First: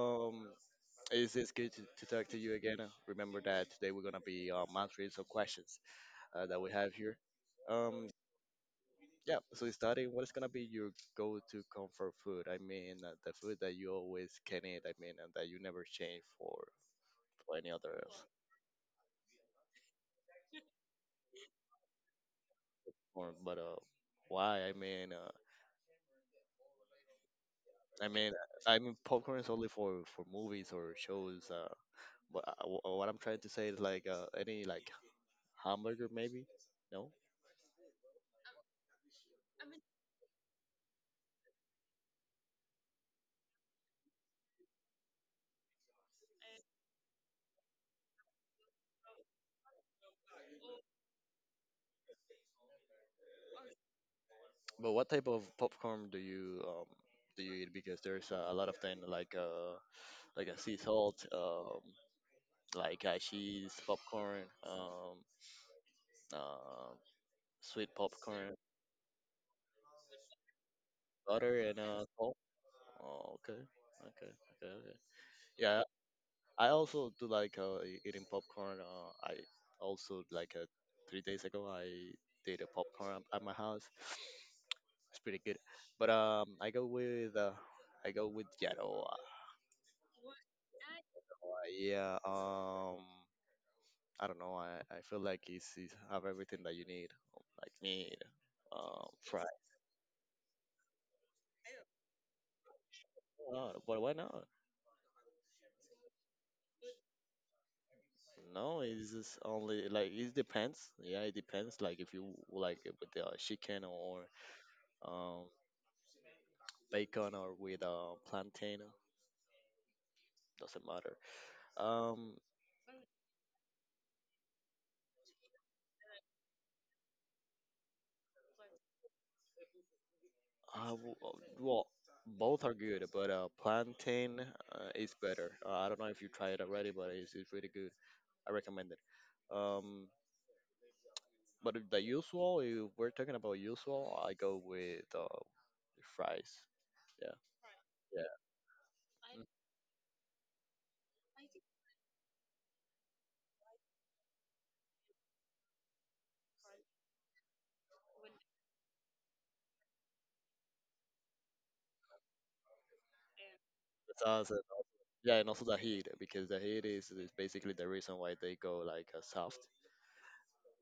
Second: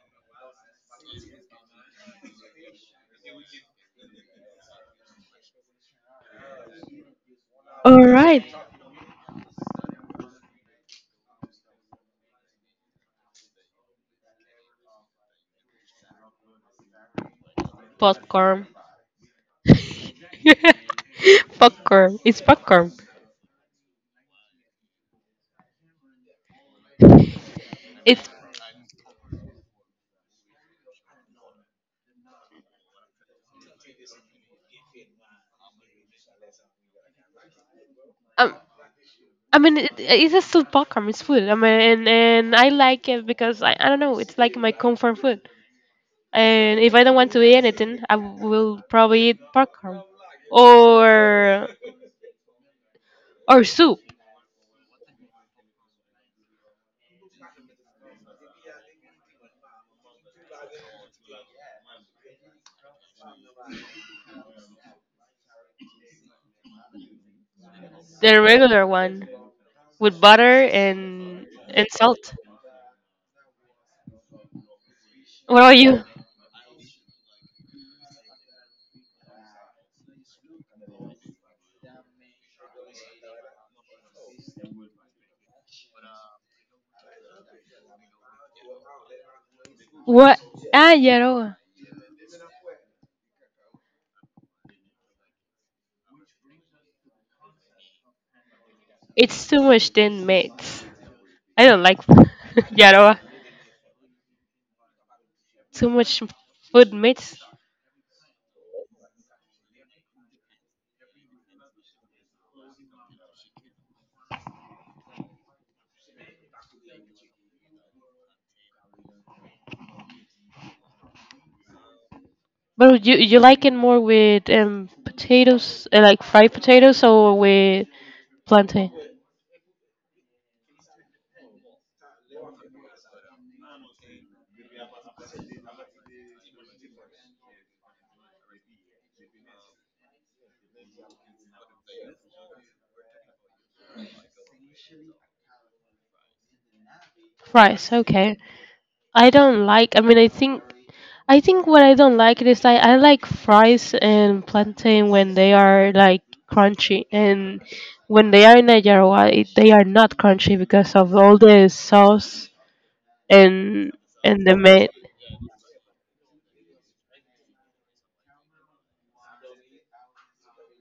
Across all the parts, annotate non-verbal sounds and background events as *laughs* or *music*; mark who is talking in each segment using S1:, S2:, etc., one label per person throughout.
S1: um, it's, it's good to talk to you again. Remember that today we're gonna be answering some questions that we have here.
S2: All
S1: Um,
S2: right,
S1: yeah. So, starting, what is gonna be your go-to comfort food? I mean, the food that you always can eat. I mean, and that you never change for any other
S2: popcorn. *laughs* popcorn. It's popcorn.
S1: form. But why? I
S2: It's.
S1: mean, I mean, popcorn is only for movies or shows. What I'm trying to say is like any like hamburger maybe? No.
S2: Um, it's a still popcorn. It's food. I mean, and I like it because I don't know. It's like my comfort food. And if I don't want to eat anything, I will probably eat popcorn or or soup,
S1: But what type of popcorn do you eat? Because there's a lot of things like a sea salt, like cheese popcorn, um uh, sweet
S2: the
S1: popcorn,
S2: regular one with butter and
S1: butter and
S2: and salt.
S1: salt. Oh okay, okay, okay, okay.
S2: What about
S1: Yeah,
S2: you?
S1: I also do like eating popcorn. I also like 3 days ago I did a popcorn at my house. It's pretty good. But I go with Yaroa.
S2: What? Ah, Yaroa.
S1: Yeah. I don't know. I feel like he's have everything that you need, like meat, fry.
S2: It's too much thin meats. I don't like *laughs* Yaroa.
S1: But why not?
S2: Too much food meats.
S1: No, it's just only like it depends. Yeah, it depends. Like if you like it with the chicken or um bacon or with plantain, doesn't matter. Um,
S2: But you like it more with potatoes, like fried potatoes, or with plantain
S1: Uh w- uh, well, both are good, but plantain is better. I don't know if you tried it already, but it's really good. I recommend it. Um, but if the usual, if we're talking about usual, I go with fries. Yeah,
S2: fries?
S1: yeah.
S2: Okay. I don't like. I mean, I think what I don't like is I like fries and plantain when they are like crunchy and when they are in Nicaragua it, they are not crunchy because of all the sauce and
S1: The
S2: and
S1: sauce
S2: the
S1: and
S2: meat.
S1: also, yeah, and also the heat because the heat is basically the reason why they go like soft.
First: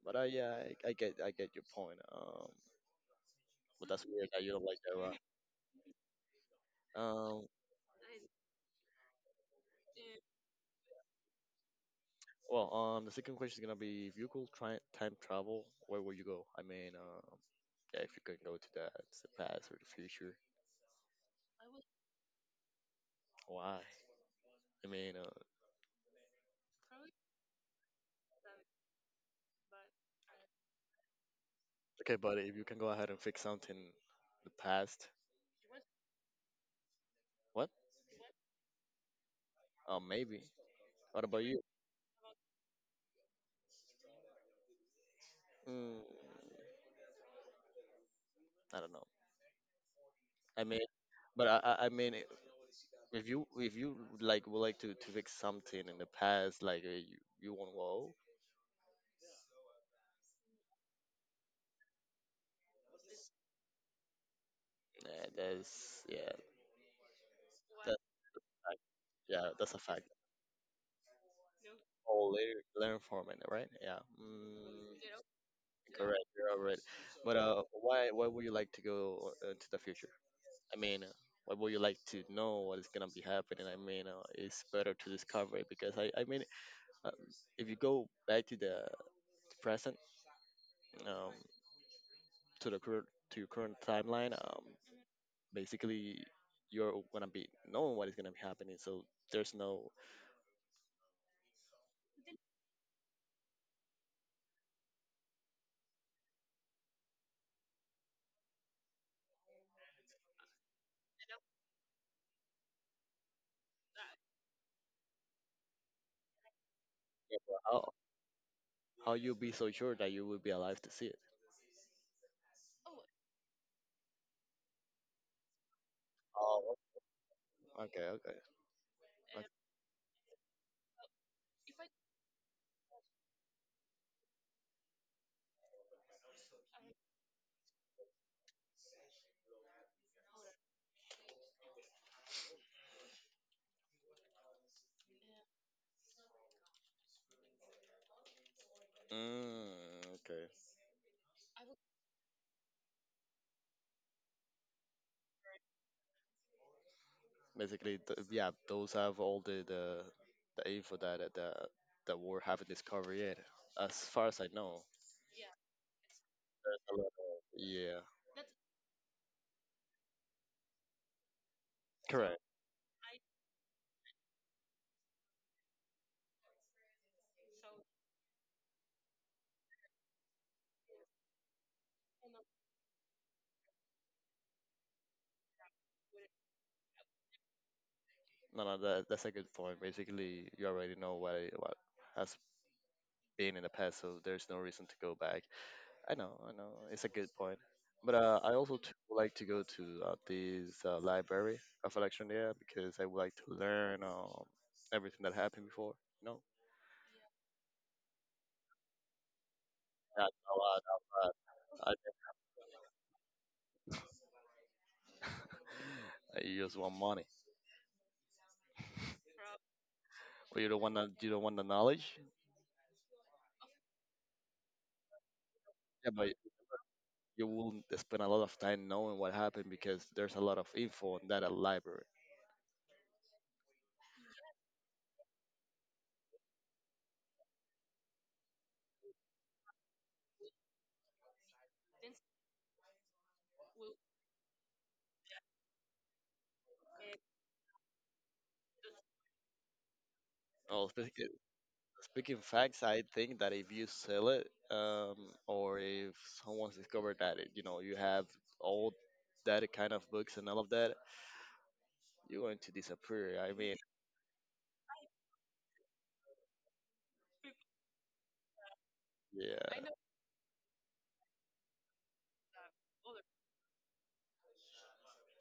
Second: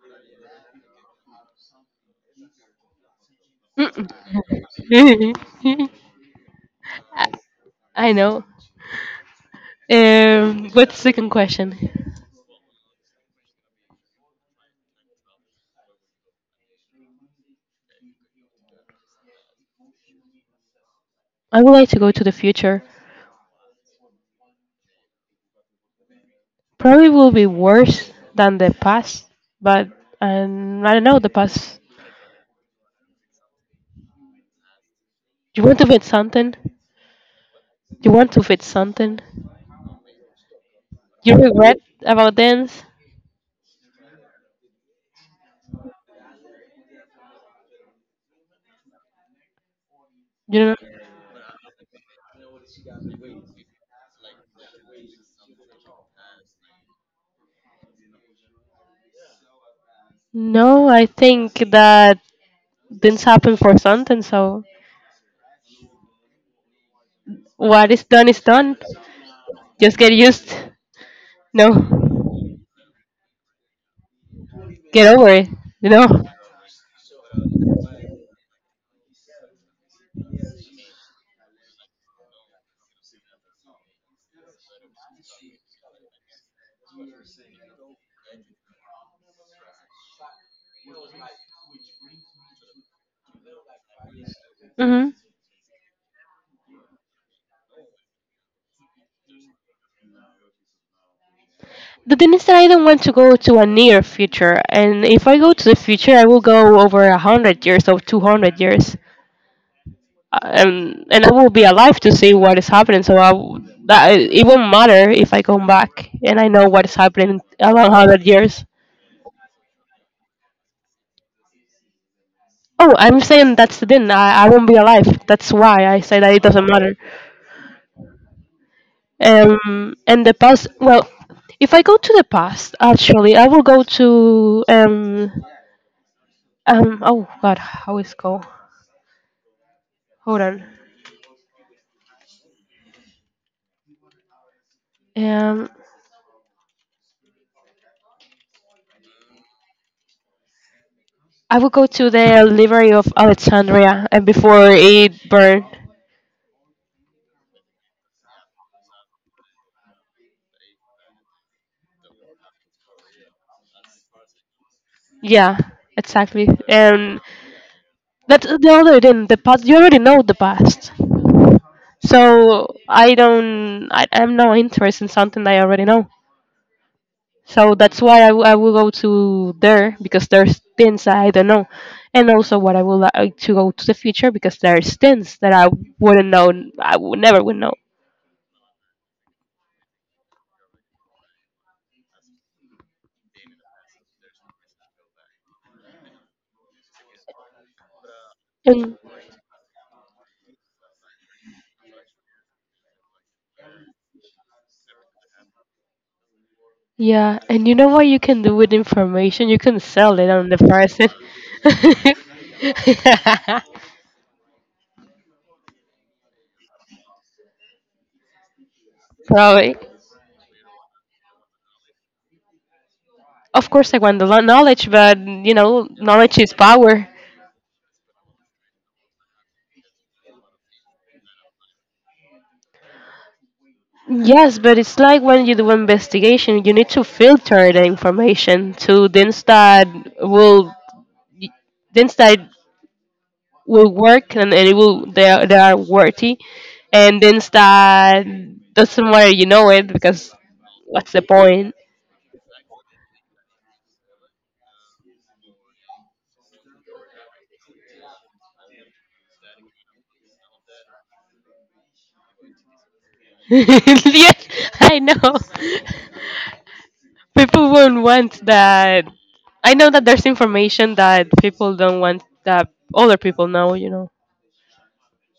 S1: But yeah, I get I get your point. But that's
S2: Mm-mm.
S1: weird that you don't like that.
S2: *laughs*
S1: Right?
S2: I, I know. What's the second question?
S1: Well, the second question is gonna be if you could try time travel, where would you go? I mean, yeah, if you could go to that the past or the future,
S2: I would like to go to the future.
S1: why? I mean, uh,
S2: Probably will be worse than the past, but I don't know the past.
S1: okay, but if you can go ahead and fix something in the past,
S2: You want to fit something?
S1: what?
S2: You want to fit something?
S1: Maybe. What
S2: You
S1: about you?
S2: regret about dance?
S1: Mm, I don't know.
S2: You
S1: I
S2: know?
S1: mean, but if you like would like to fix something in the past, like you you want to go,
S2: No, I think that things happen for something. So
S1: yeah, that's
S2: what
S1: that,
S2: is done is done.
S1: yeah, that's a
S2: Just
S1: fact.
S2: get used. No.
S1: Oh, learn learn from it, right? Yeah.
S2: Get over it, you know?
S1: Correct. You're all right. But why would you like to go to the future? I mean, why would you like to know what is gonna be happening? I mean, it's better to discover it because uh, if you go back to the present, um, to the current to your current timeline,
S2: hmm
S1: basically you're gonna be knowing what is gonna be happening. So there's no
S2: The thing is that I don't want to go to a near future, and if I go to the future, I will go over 100 years or 200 years. And I will be alive to see what is happening. So I, w- that it won't matter if I come back and I know what is happening around
S1: how
S2: 100 years.
S1: how you be so sure that you will be alive to see it.
S2: Oh, I'm saying that's the thing. I won't be alive. That's why I say that it doesn't
S1: Oh,
S2: matter.
S1: okay, okay.
S2: And the past. Well, if I go to the past, actually, I will go to. Oh God, how is it called? Hold on. Um,
S1: Okay.
S2: I will go to the library of Alexandria and before it burned.
S1: Basically, yeah, those have all the info that we haven't discovered yet. As far as I know,
S2: Yeah, exactly.
S1: there's a lot
S2: And
S1: of, yeah,
S2: that's the other thing. The past you already know the past,
S1: correct.
S2: so I don't. I, I'm not interested in something that I already know. So that's why I, w- I will go to there because there's things that I don't know, and also what I would like to go to the future because there's things that I wouldn't know. I would never would know.
S1: No, no, that's a good point. Basically, you already know what has been in the past, so there's no reason to go back. I know, it's a good point. But
S2: And
S1: would like to go to this library of Electronia because I would like to learn everything that happened before. No.
S2: yeah, and you know what you can do with information? You can sell
S1: Yeah,
S2: it on
S1: no,
S2: the
S1: no,
S2: person. *laughs*
S1: I, you just want money.
S2: Probably.
S1: Or you don't want you don't want the knowledge.
S2: Of course, I want the lo- knowledge, but you know,
S1: Yeah, but
S2: knowledge is power.
S1: you will spend a lot of time knowing what happened because there's a lot of info on that at library.
S2: Yes, but it's like when you do investigation, you need to filter the information to will things that will work and it will they are worthy, and things that doesn't matter. You know it because
S1: Well,
S2: what's the
S1: speaking,
S2: point?
S1: speaking facts, I think that if you sell it, or if someone's discovered that it, you know you have all that kind of books and all of that, you're going to disappear.
S2: *laughs*
S1: I mean,
S2: yes, I know. *laughs* people won't want that. I know
S1: yeah,
S2: that there's information that people don't want that other people know. You know.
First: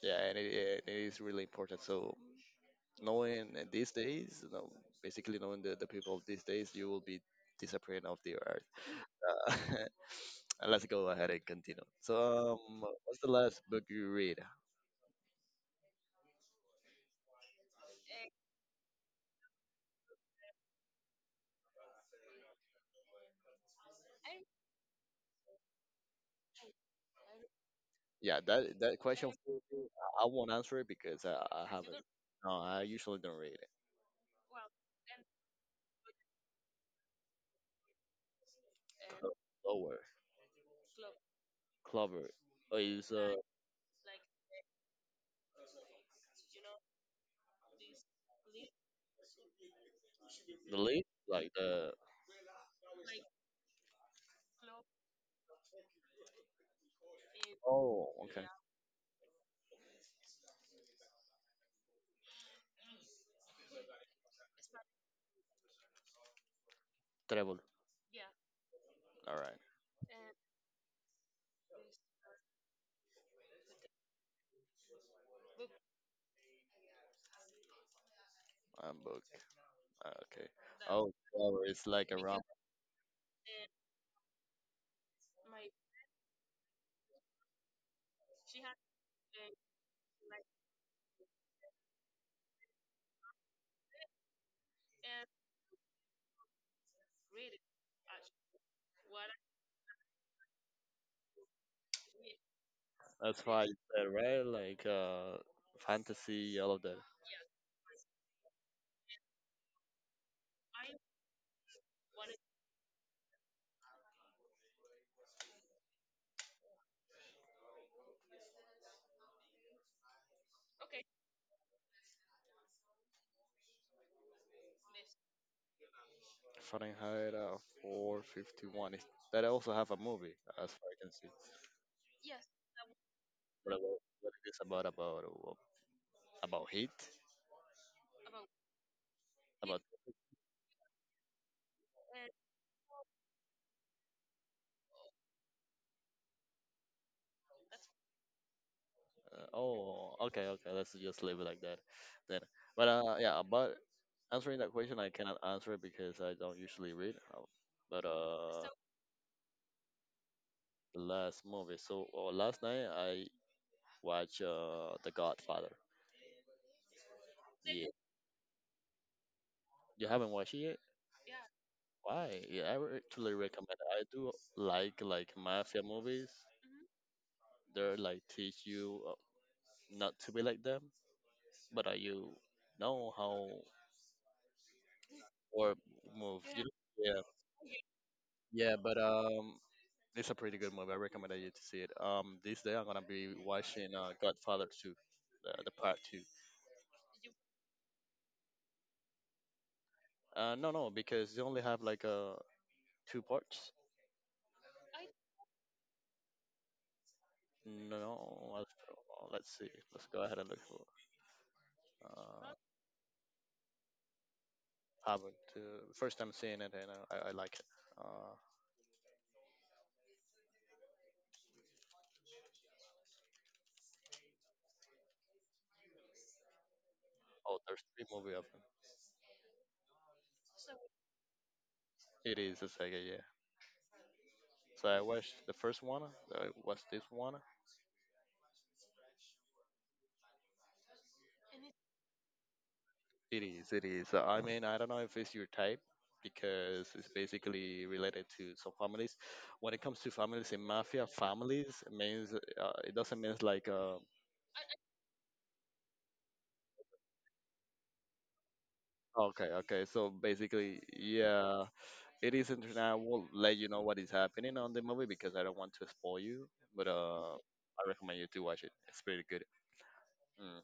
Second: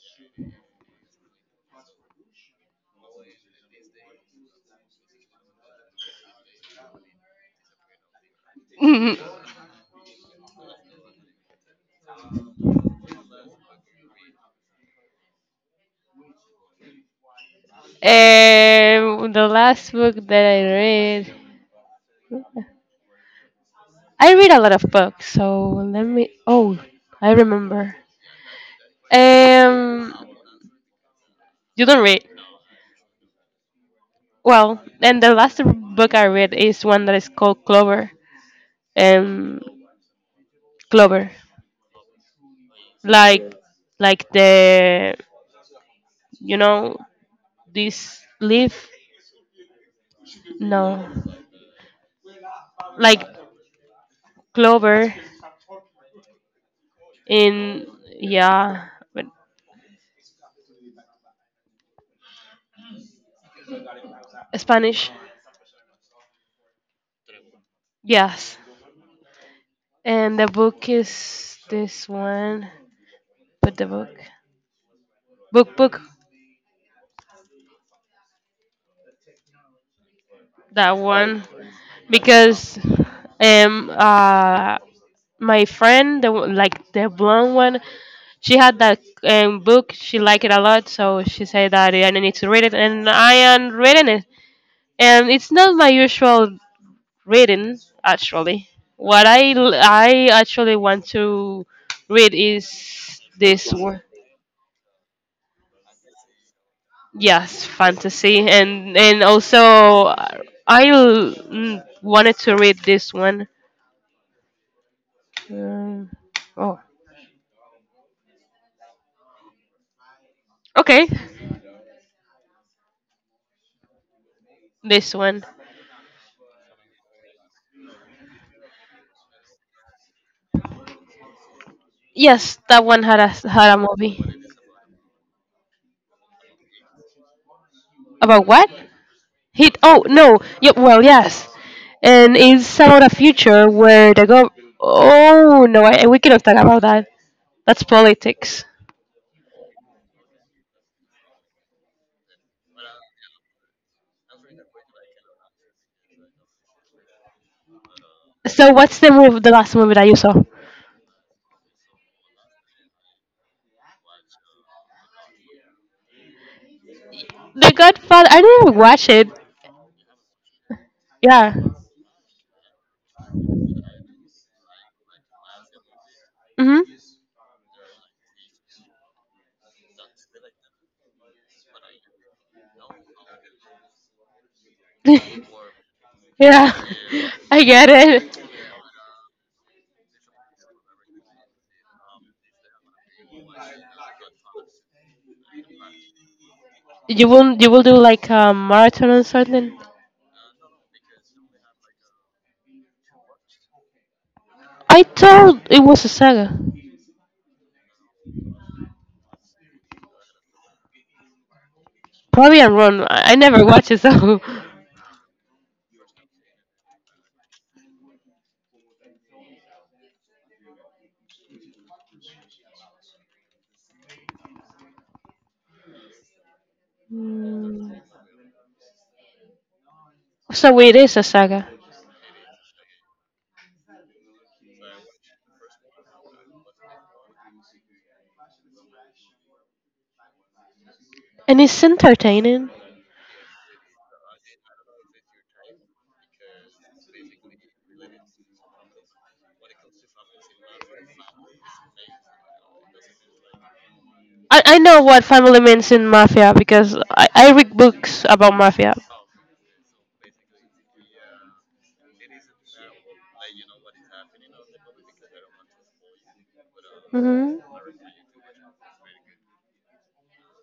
S1: yeah, and it is really important. So knowing these days, you know, basically knowing the people of these days, you will be disappearing off the earth.
S2: *laughs* um,
S1: Uh, *laughs* and let's go ahead and continue. So, what's the last book you read?
S2: the last book that I read a lot of books. So let me. Oh, I remember.
S1: Yeah, that that question for you,
S2: Um,
S1: I won't answer it because I
S2: you
S1: haven't.
S2: don't read.
S1: No, I usually don't read it.
S2: Well, and the last book I read is one that is called Clover.
S1: Clo-
S2: Um,
S1: Clover,
S2: Clover,
S1: Clover. Oh, is
S2: like, like the, you know, this leaf.
S1: the
S2: No.
S1: leaf, like the.
S2: Like clover in
S1: Oh, okay.
S2: yeah, but Spanish.
S1: Treble.
S2: Yes.
S1: All right.
S2: And the book is this one. But the book,
S1: I'm book. Okay.
S2: that
S1: Oh,
S2: one,
S1: Clover. It's like a rock.
S2: because um uh my friend the one- like the blonde one, she had that book. She liked it a lot, so she said that "Yeah, I need to read it, and I am reading it. And it's not my usual reading actually. What I l- I actually want to read is
S1: That's why
S2: this
S1: you
S2: one.
S1: said, right? Like fantasy, all of that.
S2: Yes, fantasy, and also I l- wanted to read this one. Uh, oh, okay, this one.
S1: Fahrenheit 451. That also have a movie, as far I can see.
S2: Yes, that one had a had
S1: What
S2: a
S1: about
S2: movie
S1: what it is about heat?
S2: about what? Hit.
S1: About
S2: Oh no. Yeah, well, yes, and it's about a future where the go. Oh no, I, we cannot talk about that. That's politics.
S1: oh, okay, okay. Let's just leave it like that then. But yeah, about answering that question, I cannot answer it because I don't usually read. But
S2: So what's the movie? The last movie that you saw? The
S1: the last movie. So last night I watched The Godfather. Yeah,
S2: Godfather. I didn't even watch it.
S1: you haven't watched it yet?
S2: Yeah.
S1: Why? Yeah, I would actually recommend. I do like mafia movies.
S2: Mhm.
S1: They're like teach you not to be like them, but you know how or
S2: *laughs*
S1: move. You
S2: yeah.
S1: yeah,
S2: I get it.
S1: yeah. But it's a pretty good movie. I recommend that you to see it. This day I'm gonna be watching Godfather two, the part two.
S2: You will. You will do like a marathon or something.
S1: No, no, because they only have like two parts.
S2: I thought it was a saga.
S1: No, let's see. Let's go ahead and look for. uh,
S2: Probably I'm wrong. I never watched it, so. *laughs*
S1: haven't. First time seeing it, and I like it. Uh, oh, there's
S2: Mm.
S1: three movie of them.
S2: So it is a saga,
S1: It is a Sega, yeah. So I watched the first one. What's this one?
S2: and it's entertaining.
S1: It is. It is. I mean, I don't know if it's your type because it's basically related to some families. When it comes to families in mafia, families means it doesn't mean like
S2: I know what family means in mafia because I read books about mafia. Oh, it
S1: okay, okay. So basically, yeah. It isn't, and I will
S2: like
S1: let you know what is happening on the movie because I don't want to spoil you. But
S2: hmm.
S1: I recommend you to watch it. It's pretty good. Mm.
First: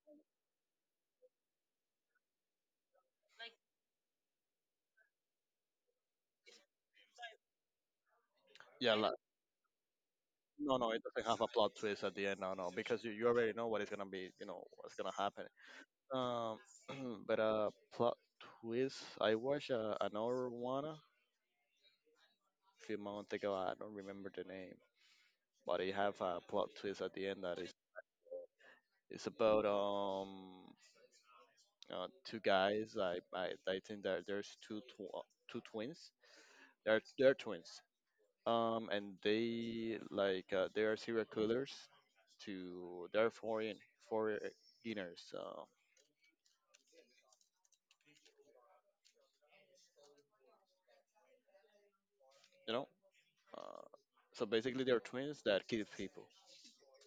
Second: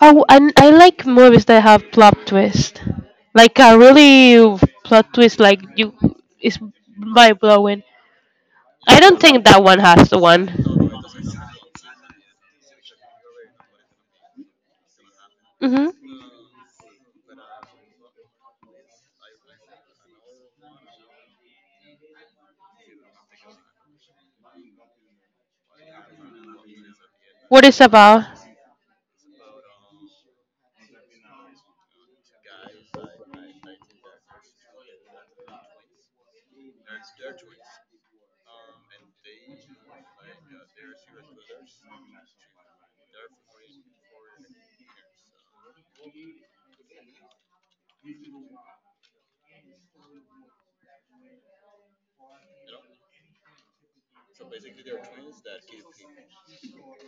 S2: Oh, and I like movies that have plot twist, like a really plot twist, like you is mind blowing.
S1: Yeah,
S2: I
S1: la-
S2: don't think that one has the one.
S1: no, no, it doesn't have a plot twist at the end. No, no, because you already know what is gonna be. You know what's gonna happen.
S2: Mhm.
S1: *clears throat* But plot twist. I watched another one a few months ago. I don't remember the name, but it have a plot twist at the end that
S2: What
S1: is.
S2: is about?
S1: It's about two guys. I think that there's two twins. They're twins. And they like they are serial killers. To they're foreigners. Uh, you know. Uh, so basically, they're twins that kill people,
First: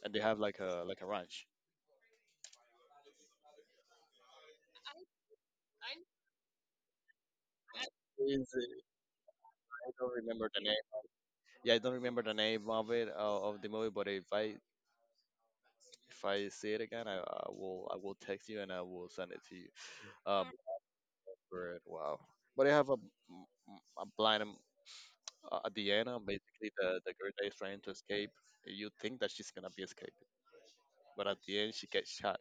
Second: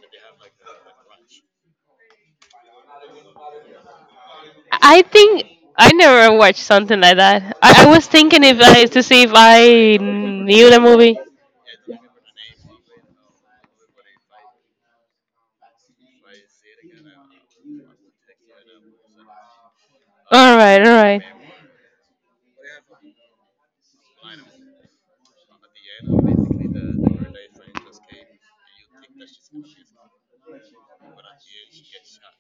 S1: and they have like a ranch.
S2: I think I never watched something like that. I was thinking
S1: Is
S2: if
S1: it-
S2: I to see if
S1: I
S2: I
S1: don't remember the
S2: knew the
S1: name.
S2: movie.
S1: Yeah, I
S2: Yeah,
S1: don't remember the name of it of the movie. But if I see it again, I will text you and I will send it to you. Um,
S2: all right, all right.
S1: for it, wow. But I have a, a blind at the end, basically the girl that is trying to escape, you think that she's gonna be escaping, but at the end she gets shot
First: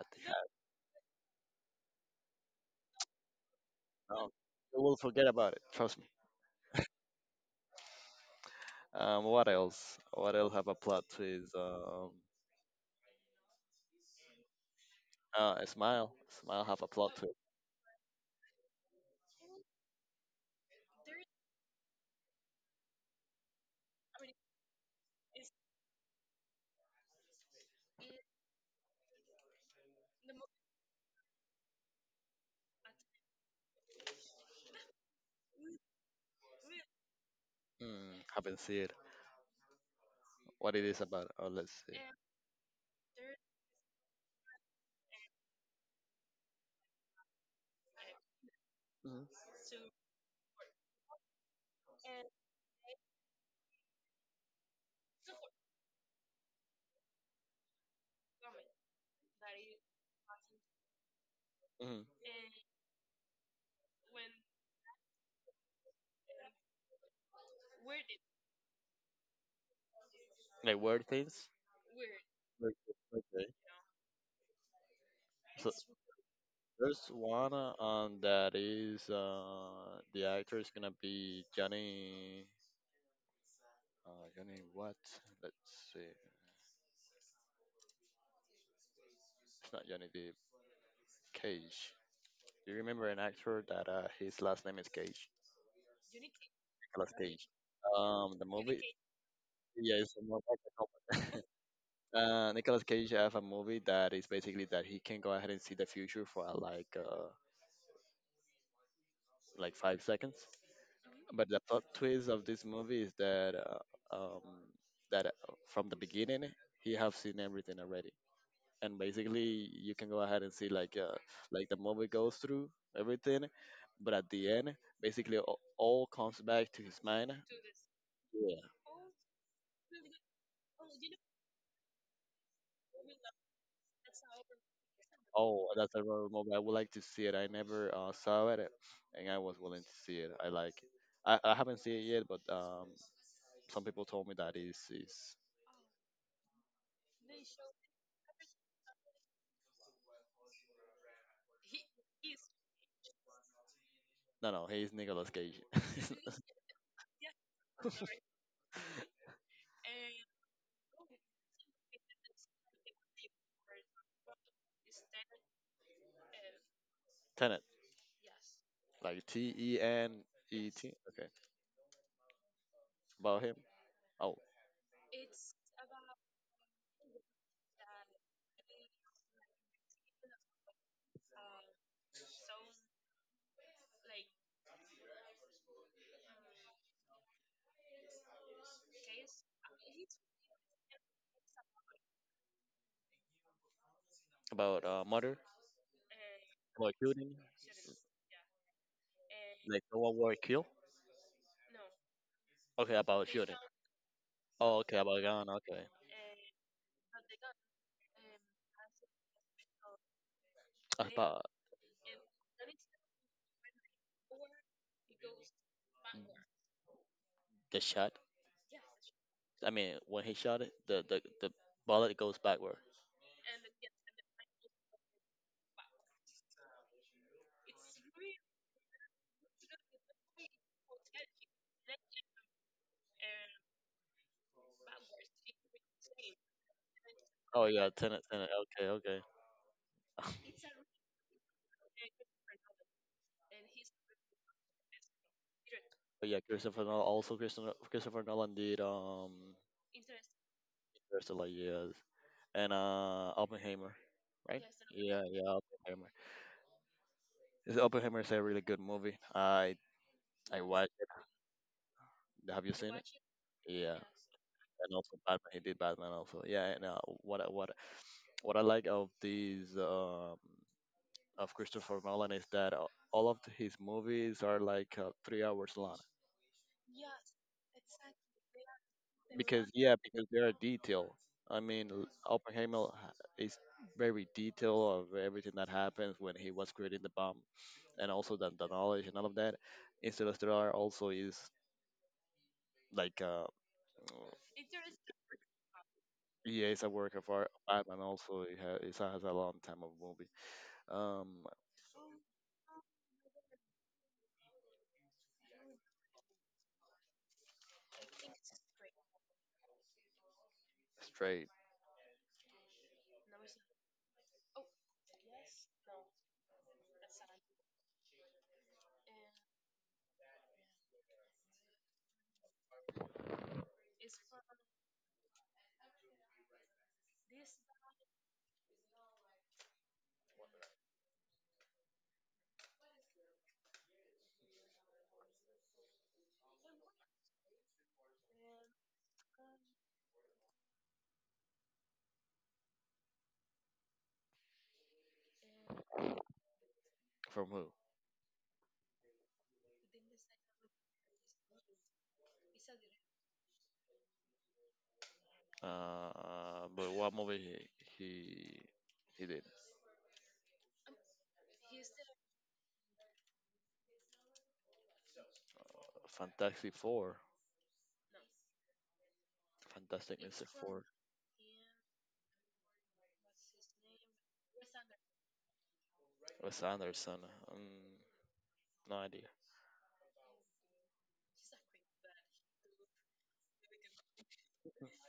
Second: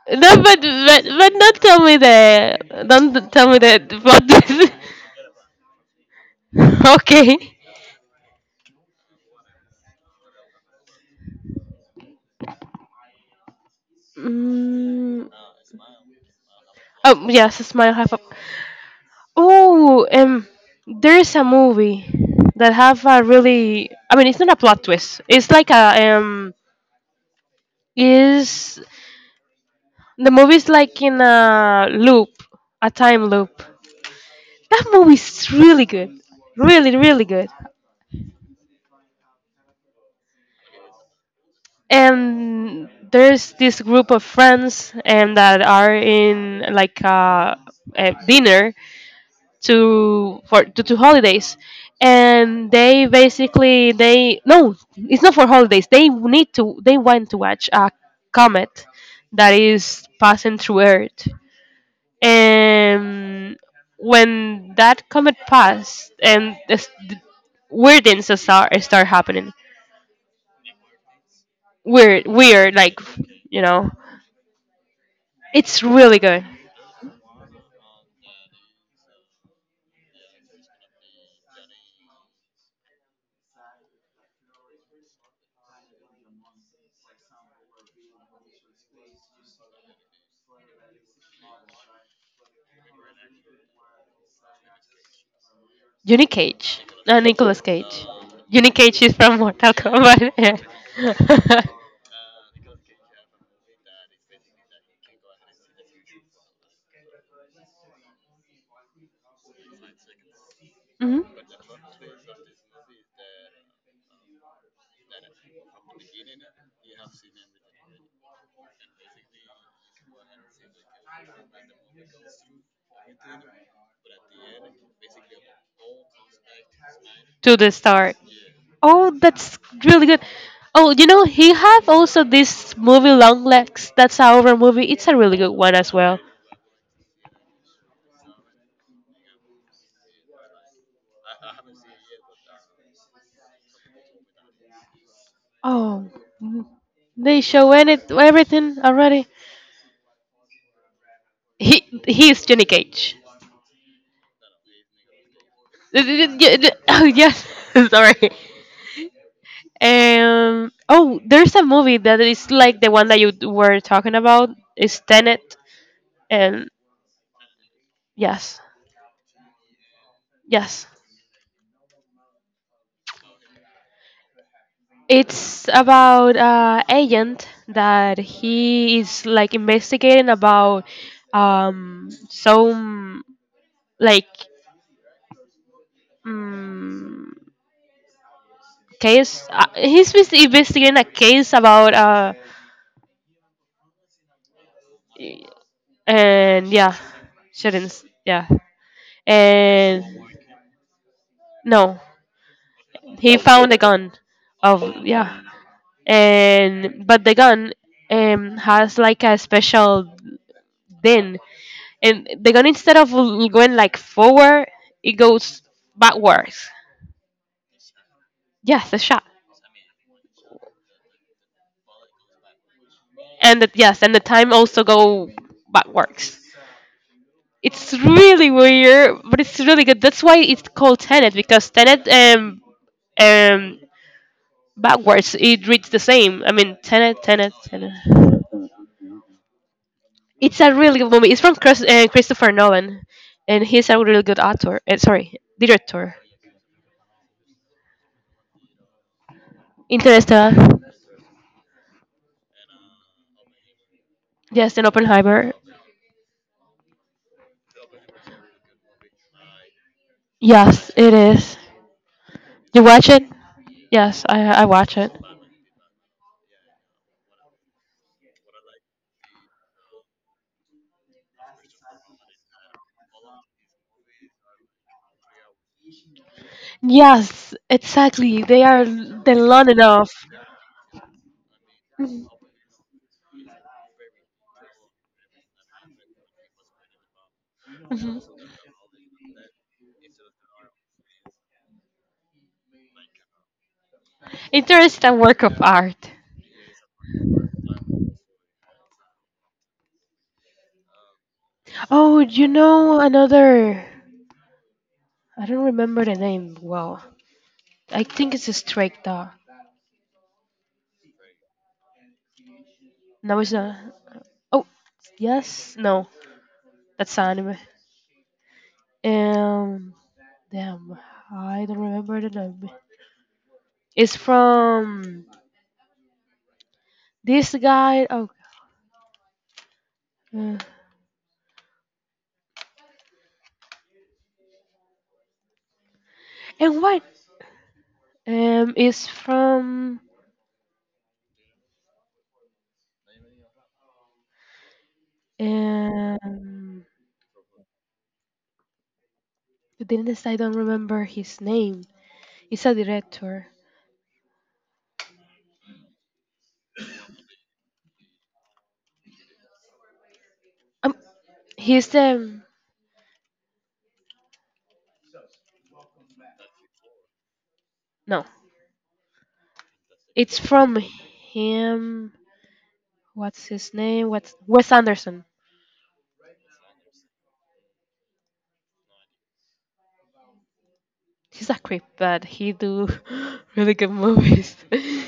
S1: at the
S2: No,
S1: head.
S2: but don't tell me that. Don't tell me that about
S1: No,
S2: this.
S1: you will forget about it. Trust me.
S2: *laughs* okay.
S1: What else? What else have a plot twist?
S2: Mm,
S1: A smile, smile have a plot twist.
S2: yes, smile half. Hyper. Oh, there's a movie that have a really. I mean, it's not a plot twist. It's like a. Is the movie's like in a loop, a time loop. That movie's really good, really really good.
S1: Hmm, haven't seen it. What it is about? Oh, let's see.
S2: And there's this group of friends and that are in like a dinner,
S1: hmm
S2: to for to, to holidays and they basically they no it's not for holidays they need to they want to watch a comet that is passing through earth
S1: hmm
S2: and when that comet passed and this, the weird things start happening
S1: Like word things.
S2: weird
S1: Okay,
S2: weird like
S1: okay.
S2: you know
S1: So,
S2: it's really good.
S1: there's one that is the actor is gonna be Johnny Johnny what? Let's see. It's not Johnny Depp. Cage. Do you remember an actor that his last name is Cage?
S2: Cage.
S1: Nicolas Cage.
S2: Nicolas Cage. Nicolas Cage.
S1: The movie
S2: Cage is from Mortal
S1: yeah, it's a
S2: Kombat. *laughs*
S1: more
S2: yeah.
S1: *laughs* Nicolas Cage have a movie that is basically that he can go ahead and see the future for
S2: *laughs*
S1: like 5 seconds.
S2: hmm
S1: But the plot twist of this movie is that um, that uh, from the beginning he have seen everything already, and basically you can go ahead and see like the movie goes through everything, but at the end, basically all comes back to his mind.
S2: to the start.
S1: Yeah.
S2: Oh, that's really good. Oh, you know, he have also this movie Long Legs. That's our movie. It's a really good
S1: Oh,
S2: one as
S1: that's a
S2: well.
S1: horror movie. I would like to see it. I never saw it, and I was willing to see it. I like it. I haven't seen it yet, but some people told me that is
S2: Oh, mm, they show any everything already. He he's Johnny Cage.
S1: no no he's Nicolas Cage.
S2: *laughs* Oh yes, *laughs* sorry.
S1: *laughs*
S2: Oh, there's a movie that is like the one that you were talking about. Is Tenet, and
S1: Tenet.
S2: yes,
S1: Like T E N E
S2: yes.
S1: T. Okay. About him. Oh,
S2: It's about agent that he is like investigating about some like. mm case. He's bes- investigating a case about
S1: about murder.
S2: and
S1: About
S2: yeah,
S1: shooting.
S2: shootings. Yeah,
S1: Like no
S2: and
S1: one were killed.
S2: no,
S1: Okay, about
S2: he
S1: shooting.
S2: found a gun
S1: Oh,
S2: of
S1: okay, about
S2: yeah,
S1: gun. Okay.
S2: and but the gun has like a special din,
S1: About
S2: and the gun instead of l- going like forward, it goes backwards.
S1: the shot.
S2: Yes, the shot,
S1: I mean, when he shot it, the bullet goes backward.
S2: and the, yes, and the time also go backwards. It's really weird, but it's really good. That's why it's called Tenet because Tenet um backwards it reads the same. I mean Tenet, Tenet,
S1: Oh yeah,
S2: Tenet.
S1: Tenet, Tenet. Okay, okay. *laughs*
S2: It's a really good movie. It's from Christopher Nolan, and he's a really good author. Sorry, director.
S1: But yeah, Christopher Nolan. Also, Christopher Nolan did
S2: Interstellar.
S1: Interstellar, yes, and Oppenheimer, right?
S2: Yes, and
S1: Yeah, yeah,
S2: Oppenheimer.
S1: Oppenheimer. Is Oppenheimer is a really good movie. I watched.
S2: Yes, it is.
S1: It. Have you
S2: You
S1: seen it?
S2: watch it?
S1: Yeah.
S2: Yes, I
S1: And
S2: watch
S1: also
S2: it.
S1: Batman. He did Batman also. Yeah. And what I- what what I like of these of Christopher Nolan is that all of his movies are like 3 hours long.
S2: Yes, exactly. They are they
S1: Because
S2: learn
S1: yeah,
S2: enough.
S1: because they are detailed. I mean, Oppenheimer is very detailed of everything that happens when he was creating the bomb, and
S2: Mhm.
S1: also the knowledge and all of that. Interstellar also is like.
S2: Interest work of art.
S1: Yeah, it's a work of art. Batman also it has a long time of movie. Um,
S2: Oh, you know another. I don't remember the name well. I think it's a straight dog.
S1: straight
S2: No, it's not. Oh, yes. No, that's anime. Um, damn, I don't remember the name. It's from this guy. Oh, uh, and what? It's from um
S1: from who?
S2: to be I don't remember his name. He's a director.
S1: Uh, but what movie he he, he did?
S2: Um, he's the
S1: Fantastic Four.
S2: no.
S1: Fantastic
S2: It's
S1: Mr.
S2: from
S1: Four.
S2: him. What's his name? What's Wes Anderson?
S1: Wes Anderson. Um, no idea.
S2: He's a creep, but he do *gasps* *laughs* really good movies.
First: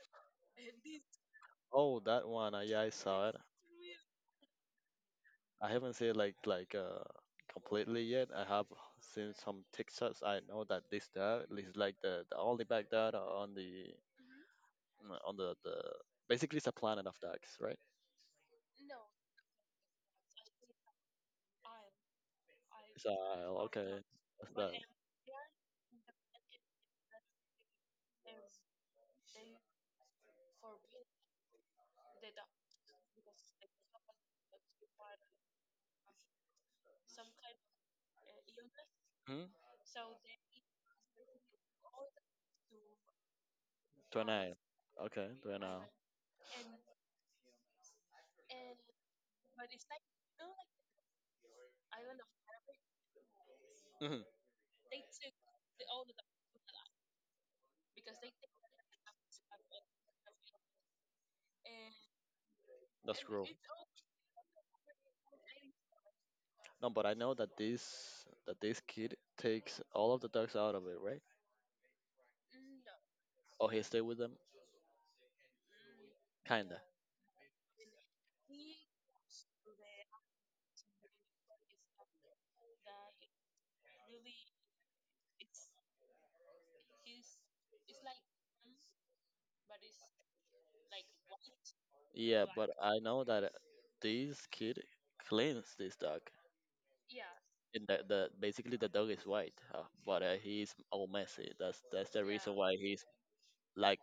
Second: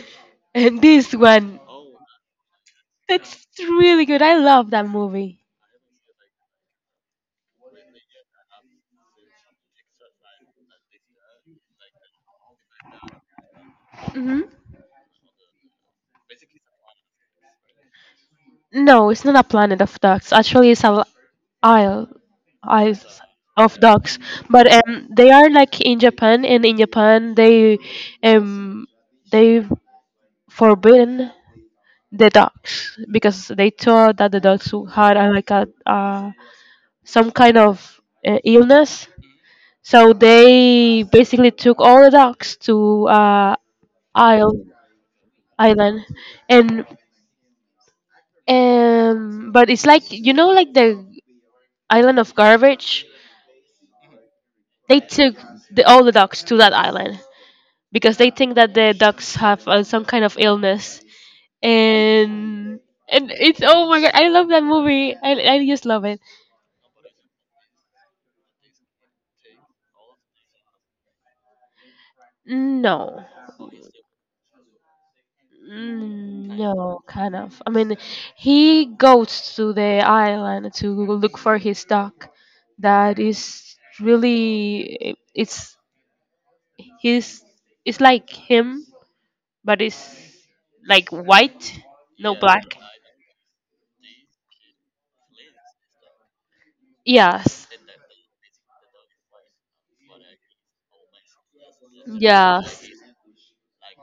S2: *laughs* And this one,
S1: Oh, that one. Yeah, I saw it.
S2: that's really good. I love that movie.
S1: I haven't seen it like completely yet. I have seen some TikToks. I know that this that is like the only back that on the
S2: Mhm.
S1: on the basically it's a planet of ducks, right?
S2: No, it's not a planet of ducks. Actually, it's a l- isle,
S1: It's a
S2: isles
S1: isle,
S2: of
S1: okay.
S2: ducks.
S1: That's
S2: But
S1: that.
S2: they are like in Japan, and in Japan they um they forbidden the ducks because they thought that the ducks who had like a some kind of illness.
S1: Hmm?
S2: So they basically took all the ducks to isle
S1: 29. Okay, 29.
S2: island and. But it's like you know, like the island of garbage.
S1: Hmm
S2: They took the, all the ducks to that island because they think that the ducks have some kind of illness. And
S1: That's
S2: and
S1: cool.
S2: it's oh my god, I love that movie. I just love it.
S1: No, but I know that this kid takes all of the ducks out of it, right?
S2: No.
S1: Oh, he stay with them?
S2: Mm,
S1: Kinda.
S2: no, kind of. I mean, he goes to the island to look for his dog. That is really, it's he's it's like him, but it's like white, no
S1: Yeah, but
S2: black.
S1: I know that this kid cleans this dog.
S2: Yes.
S1: And the basically the dog is white, but he's all messy. That's the reason why
S2: Yes.
S1: he's like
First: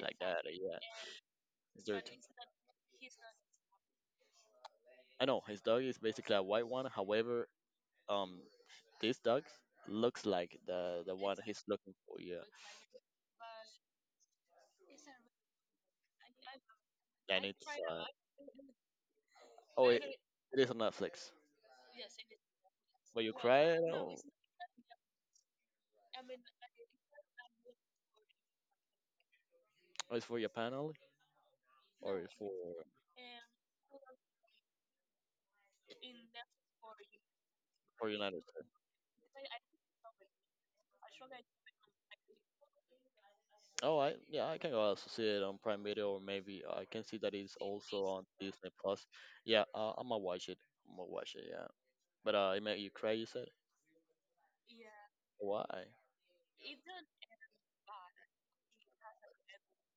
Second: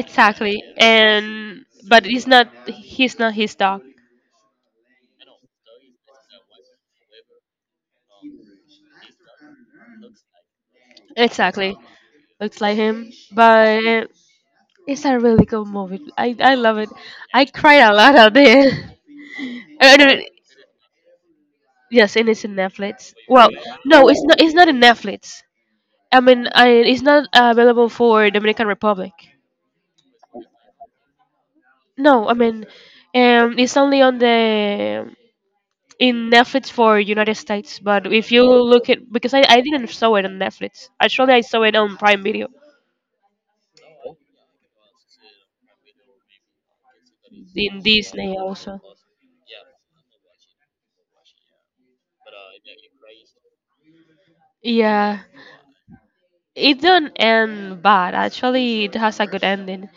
S1: like that. Yeah,
S2: And
S1: it's
S2: but
S1: dirty.
S2: it's not he's not his dog.
S1: I know his dog is basically a white one. However, um, this dog looks like the one he's
S2: Exactly.
S1: looking for. Yeah,
S2: Looks like him. But it's a really good movie. I love it.
S1: and
S2: I
S1: it's
S2: cried a lot out there. *laughs*
S1: oh,
S2: I
S1: it,
S2: do
S1: it is on Netflix.
S2: yes, and it's in Netflix.
S1: But you
S2: Well,
S1: cry it
S2: no, it's not in Netflix. I mean, I, it's not available for Dominican Republic.
S1: or it's for your panel or
S2: No,
S1: it's
S2: I mean, it's only on the in Netflix for United States. But
S1: for
S2: if
S1: United.
S2: you look at because I didn't saw it on Netflix. Actually, I saw it on Prime Video
S1: Oh, I yeah, I can also see it on Prime Video or maybe I can see that it's
S2: in
S1: also on
S2: Disney
S1: Disney
S2: also.
S1: Plus. Yeah, I'm gonna watch it. I'm gonna watch it. Yeah, but it made you cry. You said
S2: Yeah,
S1: why?
S2: it don't end bad. Actually, it has a good ending,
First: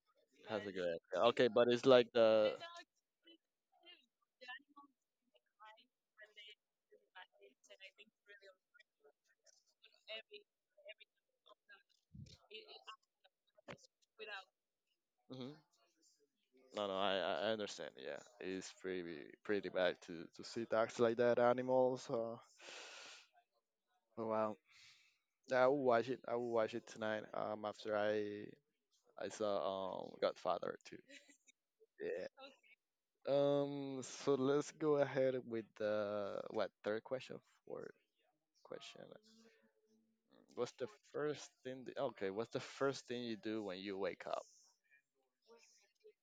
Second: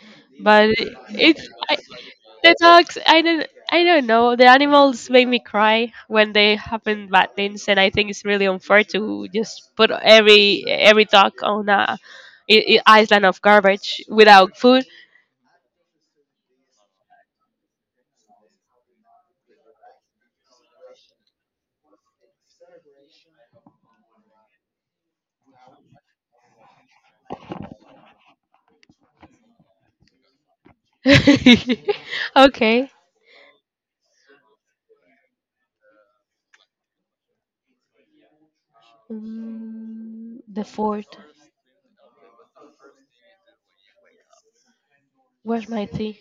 S1: Has
S2: but
S1: a good idea.
S2: it's
S1: Okay, but
S2: I,
S1: it's like
S2: the
S1: the.
S2: dogs. I don't. I don't know. The animals make me cry when they happen bad things, and I think it's really unfair to just put every dog on a island of garbage without food.
S1: Mhm. No, no, I understand. Yeah, it's pretty pretty bad to see dogs like that, animals. Oh, wow, I will watch it. I will watch it tonight. After I saw Godfather too.
S2: *laughs*
S1: Yeah.
S2: Okay.
S1: So let's go ahead with the what third question, fourth question.
S2: Mm, the
S1: What's the
S2: fourth.
S1: first thing? Okay. What's the first thing you do when you wake up?
S2: Where's my tea?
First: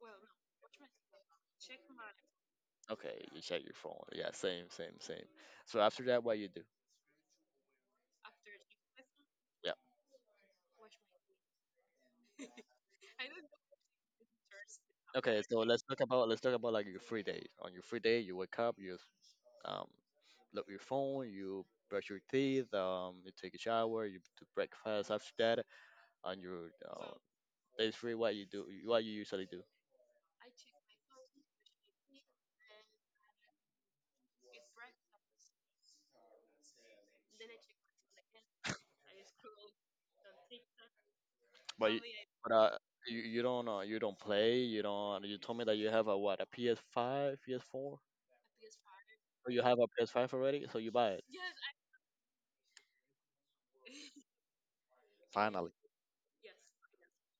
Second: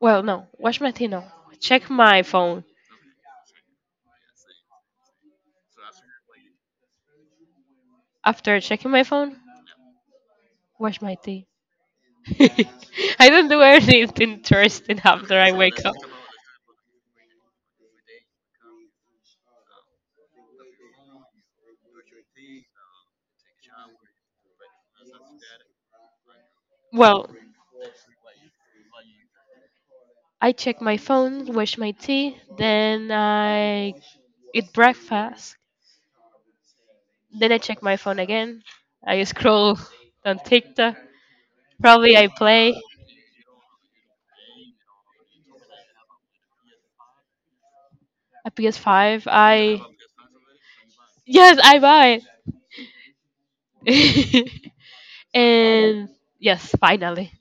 S2: Well, no. Wash my thing. No. Check my phone.
S1: Okay, you check your phone. Yeah, same, same, same. So after that, what you do?
S2: After checking my phone,
S1: Yeah.
S2: wash my teeth. *laughs* I don't do anything interesting after
S1: Okay,
S2: I
S1: so
S2: wake up.
S1: let's talk about like your free day. On your free day, you wake up, you um look at your phone, you brush your teeth, you take a shower, you do breakfast. After that, on your days free, what you do? What you usually do?
S2: I check my phone, wash my tea, then I check my phone again, I scroll on TikTok.
S1: But you,
S2: Probably I
S1: but
S2: play.
S1: you, you don't play. You don't. You told me that you have a what a PS five, PS four.
S2: A PS5.
S1: Or You have
S2: I
S1: a PS five already, so you buy it
S2: yes, I buy it. *laughs*
S1: finally.
S2: And yes, finally.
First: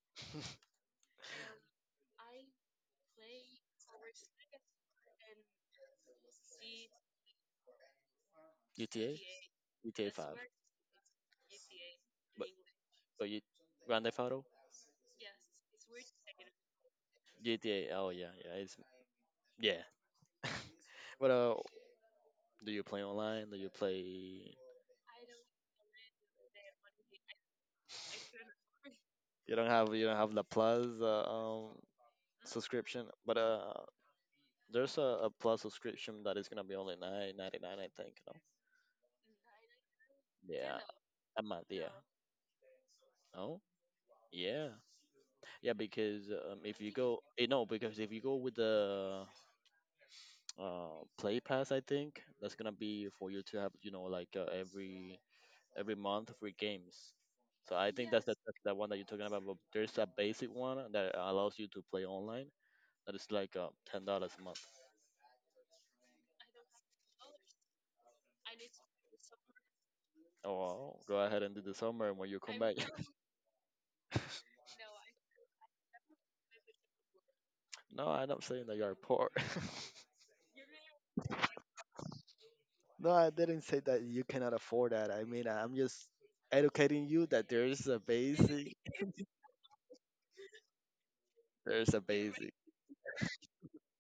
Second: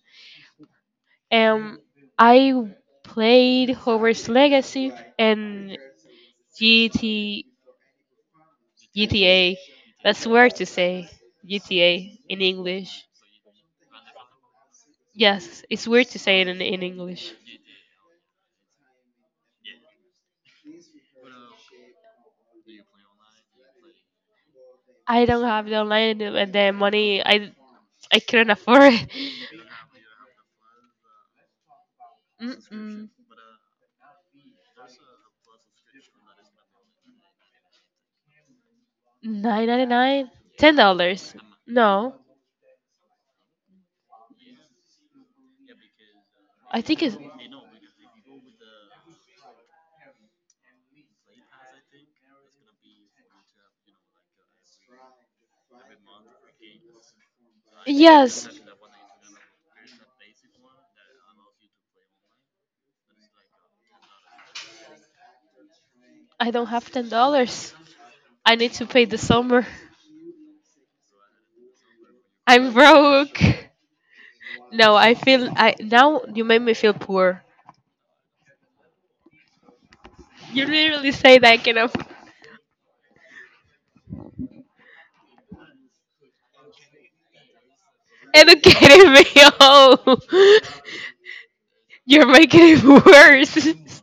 S2: Um,
S1: *laughs*
S2: I played Hogwarts Legacy and GT, GTA.
S1: GTA,
S2: That's
S1: Five,
S2: weird to say GTA in
S1: but
S2: English.
S1: but you Grand Theft Auto,
S2: Yes, it's weird to say it in English.
S1: GTA. Oh yeah, yeah, it's yeah. *laughs* What do you play online? Do you play?
S2: I don't have the online and the money. I couldn't afford it. *laughs*
S1: You don't have the Plus subscription,
S2: Mm-mm.
S1: but there's a Plus subscription that is gonna be only 9.99, I think. No?
S2: 9.99? Ten
S1: Yeah,
S2: dollars?
S1: a month. Yeah.
S2: No,
S1: Oh, yeah. Yeah, because
S2: I
S1: if you
S2: think it's.
S1: go, because if you go with the play pass. I think that's gonna be for you to have, you know, like every month free games. So I think that's
S2: Yes,
S1: that one that you're talking about. But there's a basic one that allows you to play online. That is like $10 a month.
S2: I don't have $10. I need to pay the summer. *laughs*
S1: Oh, go ahead and do the summer, and when you come
S2: I'm
S1: back. *laughs*
S2: broke. No, I feel I now you made me feel poor.
S1: No, I'm not saying that you are poor. *laughs*
S2: You literally say that I cannot.
S1: No, I didn't say that you cannot afford that. I mean, I'm just educating you that there is a basic
S2: Educated *laughs* me. Oh,
S1: There's a
S2: you're
S1: basic,
S2: making it worse.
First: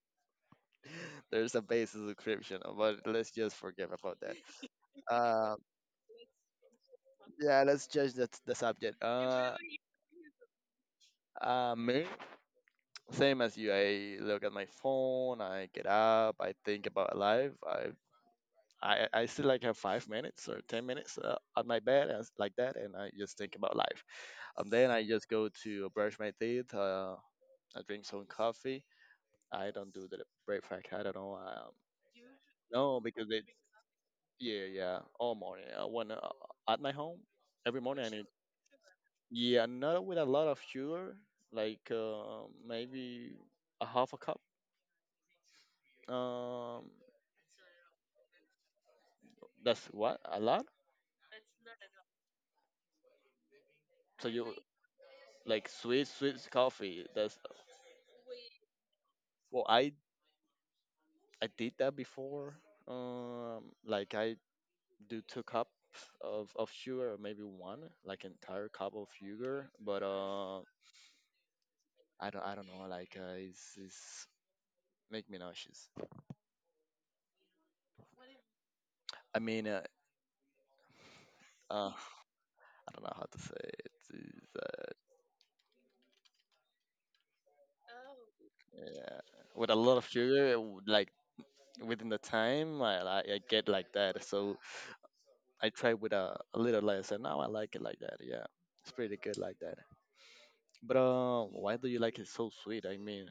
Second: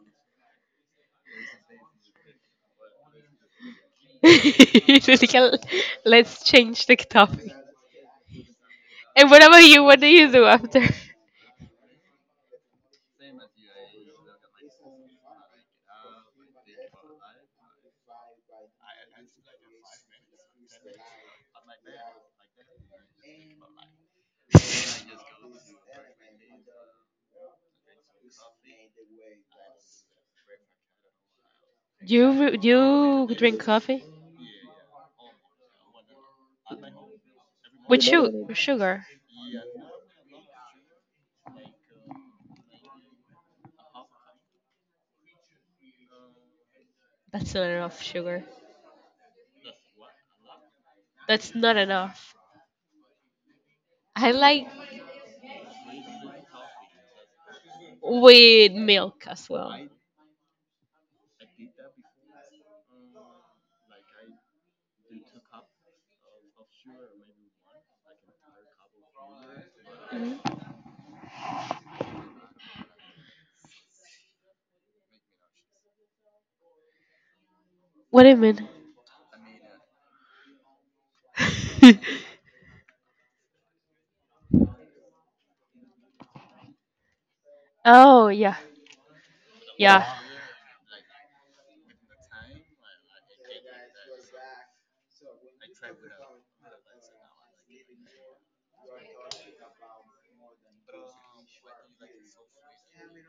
S1: *laughs* there's a basic description, but let's just forget about that.
S2: *laughs* Let's change the topic.
S1: Yeah, let's judge the subject.
S2: And what about you? What do you do after?
S1: Me, same as you. I look at my phone. I get up. I think about life. I I still like have 5 minutes or 10 minutes on my bed and like that, and I just think about life. And then I just go to brush my teeth. I drink some coffee. I don't do the breakfast. I don't know.
S2: You
S1: No, because
S2: you
S1: it's
S2: drink coffee
S1: yeah, yeah, all morning. When at my home, every
S2: with
S1: morning I need
S2: sugar.
S1: yeah, not with a lot of sugar, like maybe a half a cup. Um,
S2: That's not enough sugar.
S1: that's what a lot.
S2: That's not enough.
S1: So
S2: I
S1: you
S2: like
S1: like sweet, sweet coffee. That's
S2: with milk as
S1: well,
S2: well.
S1: I did that before. Like I do two cups of sugar, or maybe one, like entire cup of sugar. But I don't know. Like it's make me nauseous.
S2: What do you mean?
S1: I mean,
S2: An *laughs*
S1: I don't know how to say it. It's,
S2: oh yeah,
S1: yeah, with a lot of sugar, it would, like within the time, I get like that. So I try with a little less, and now I like it like that. Yeah, it's pretty good like that. But why do you like it so sweet? I mean,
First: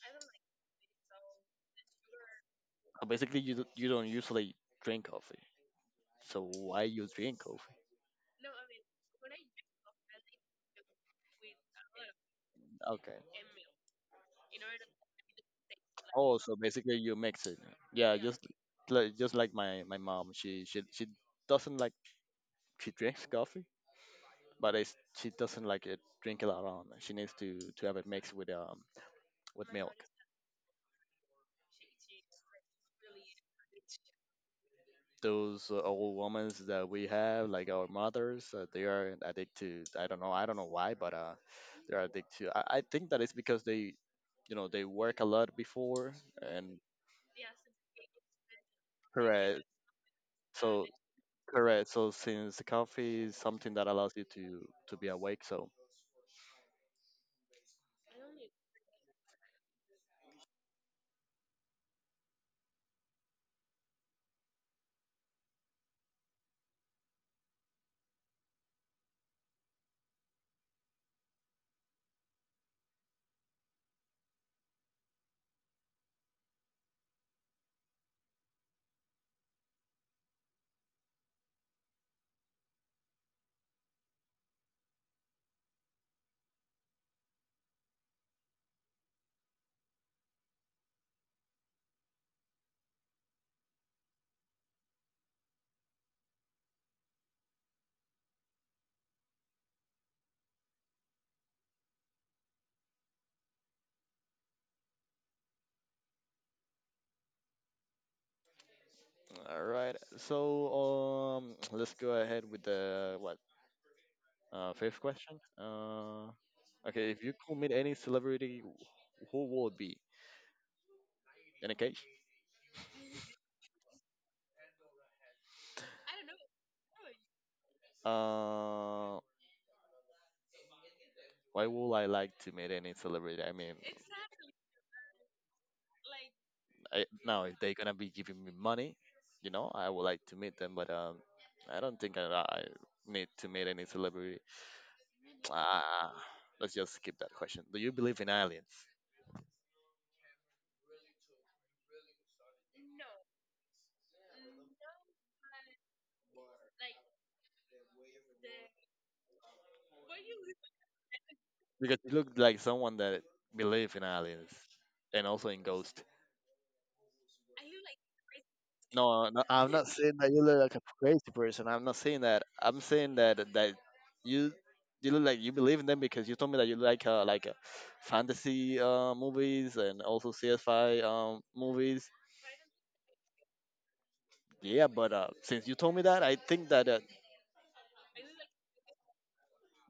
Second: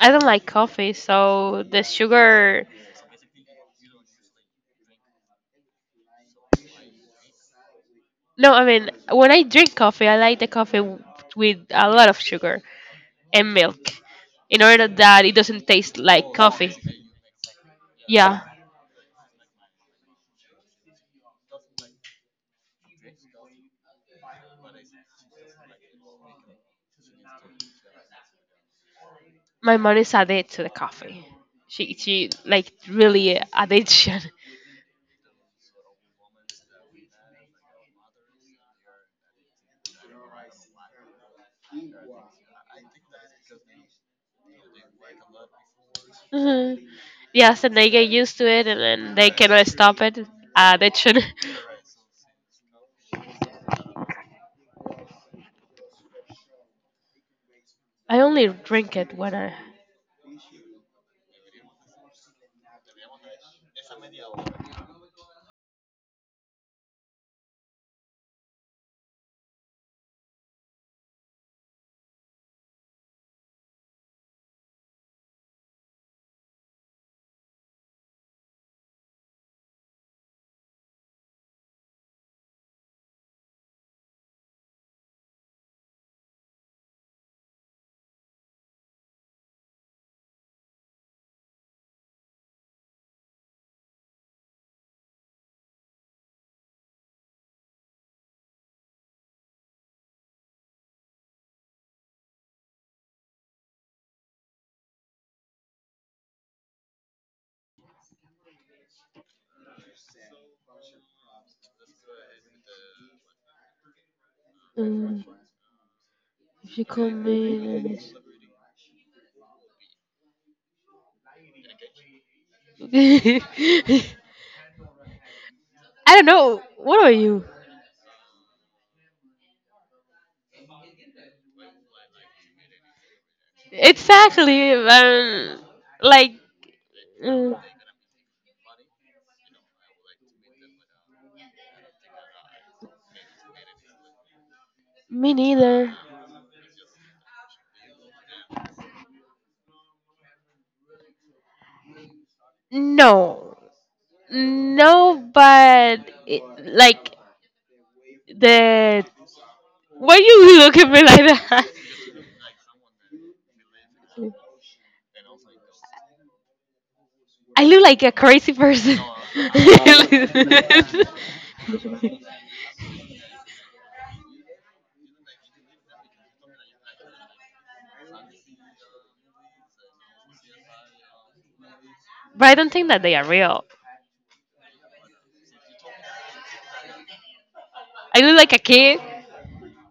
S2: don't like coffee, so the sugar.
S1: basically, you don't usually drink coffee, so why you drink coffee?
S2: No, I mean, when I drink coffee, I like the with a lot of sugar
S1: Okay.
S2: and milk in order that it doesn't taste like
S1: Oh, so
S2: coffee.
S1: basically you mix it. Yeah,
S2: Yeah,
S1: just like my mom. She doesn't like she drinks coffee, but it's, she doesn't like it drink it alone. She needs to have it mixed with
S2: my
S1: milk.
S2: mom is addicted to the coffee. She like really addiction.
S1: Those old women that we have, like our mothers, they are addicted to. I don't know. I don't know why, but they're addicted to. I think that it's because they, you know, they
S2: *laughs*
S1: work a lot before and
S2: Mhm. Yes, and they get used to it, and then they
S1: correct.
S2: cannot stop it.
S1: So
S2: They should. *laughs*
S1: correct. So since the coffee is something that allows you to be awake, so
S2: I only drink it when I.
S1: all right. So um, let's go ahead with the what fifth
S2: Mm,
S1: question.
S2: if you call
S1: Okay, if you
S2: me,
S1: could meet
S2: then
S1: any
S2: it's—
S1: celebrity, who would it be? In a case,
S2: *laughs* I don't know. What are you?
S1: uh, why would I like to meet any celebrity? I mean,
S2: Exactly. Like,
S1: I, now if
S2: mm,
S1: they're gonna be giving me money, you know, I would like to meet them, but I don't think I need to meet any celebrity.
S2: me neither.
S1: Ah, let's just skip that question. Do you believe in aliens?
S2: No. No, but, it, like, the. Why you look at me like that?
S1: Because you look like someone that believe in aliens
S2: *laughs*
S1: and also in ghosts.
S2: I look like a crazy person.
S1: No,
S2: *laughs*
S1: no, I'm not
S2: But
S1: saying that you look like a crazy person. I'm not saying that. I'm saying that that you you look like you believe in them because you told me that you like fantasy movies and also CSI movies.
S2: I don't think that they are real.
S1: Yeah, but since you told me that, I think that
S2: I look like a kid.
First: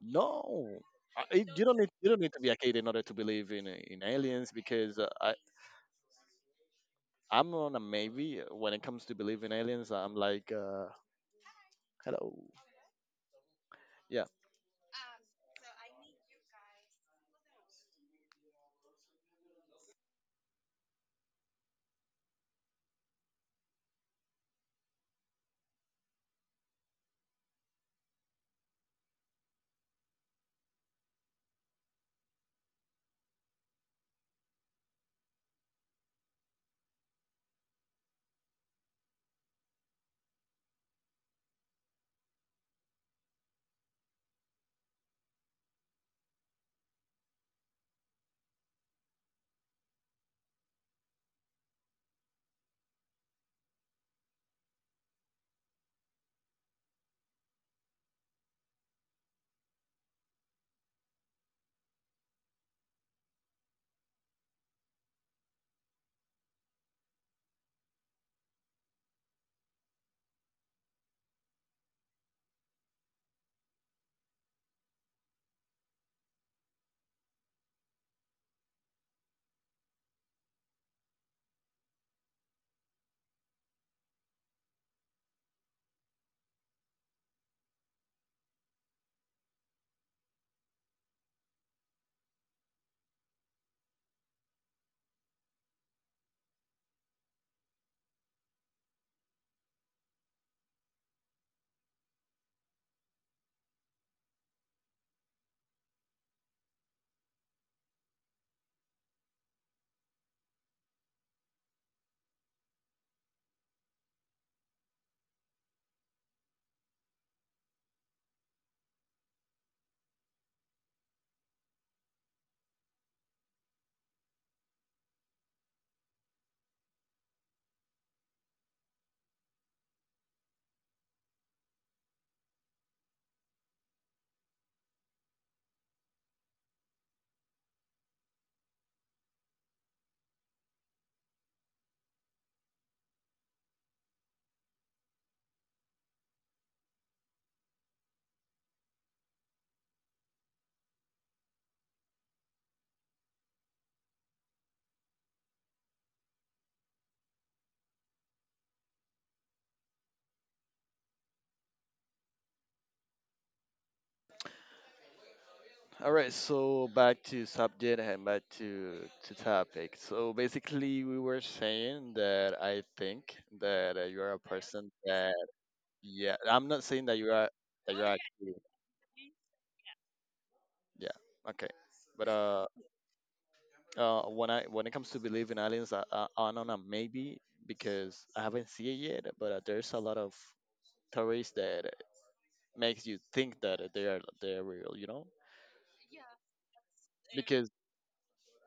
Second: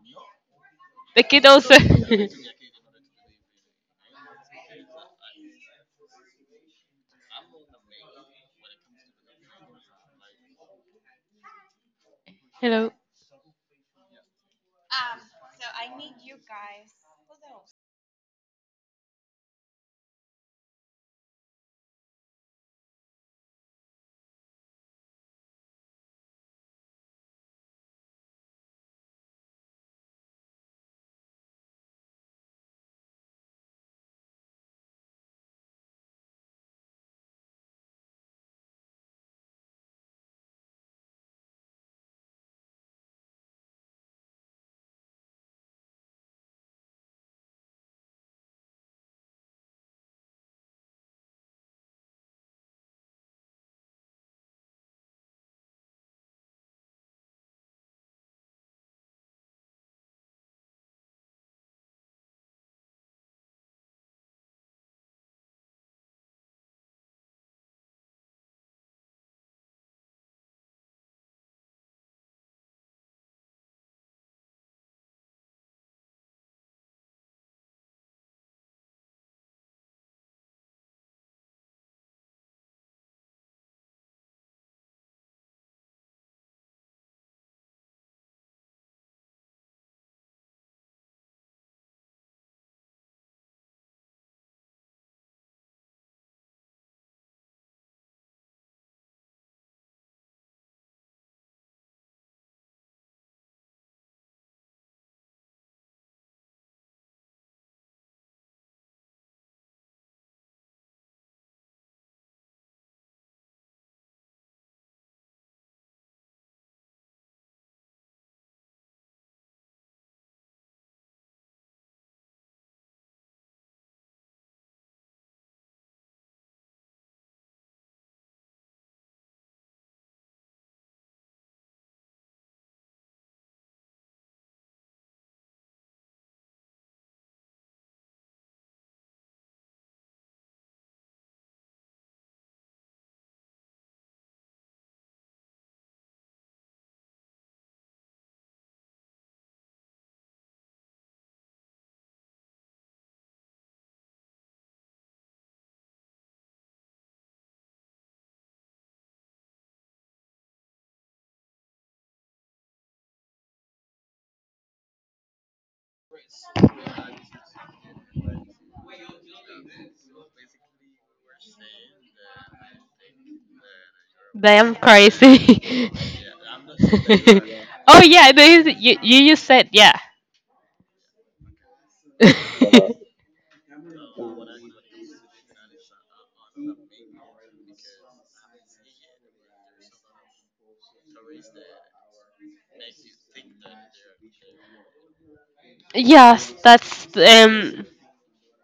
S1: no,
S2: The kid also.
S1: you don't need to be
S2: *laughs*
S1: a kid in order to believe in aliens because I I'm on a maybe when it comes to believe in aliens. I'm like hello.
S2: Hello.
S1: Yeah, All right, so back to subject and back to topic. So basically, we were saying that I think that you are a
S2: Damn
S1: person that
S2: crazy.
S1: yeah. I'm not saying
S2: *laughs*
S1: that
S2: Oh
S1: you are
S2: yeah,
S1: actually
S2: there is, you just said yeah.
S1: yeah okay, but
S2: *laughs*
S1: when I when it comes to believe in aliens, I don't know maybe because I haven't seen it yet, but there's a lot of theories that makes you think that they are they're real,
S2: Yes, that's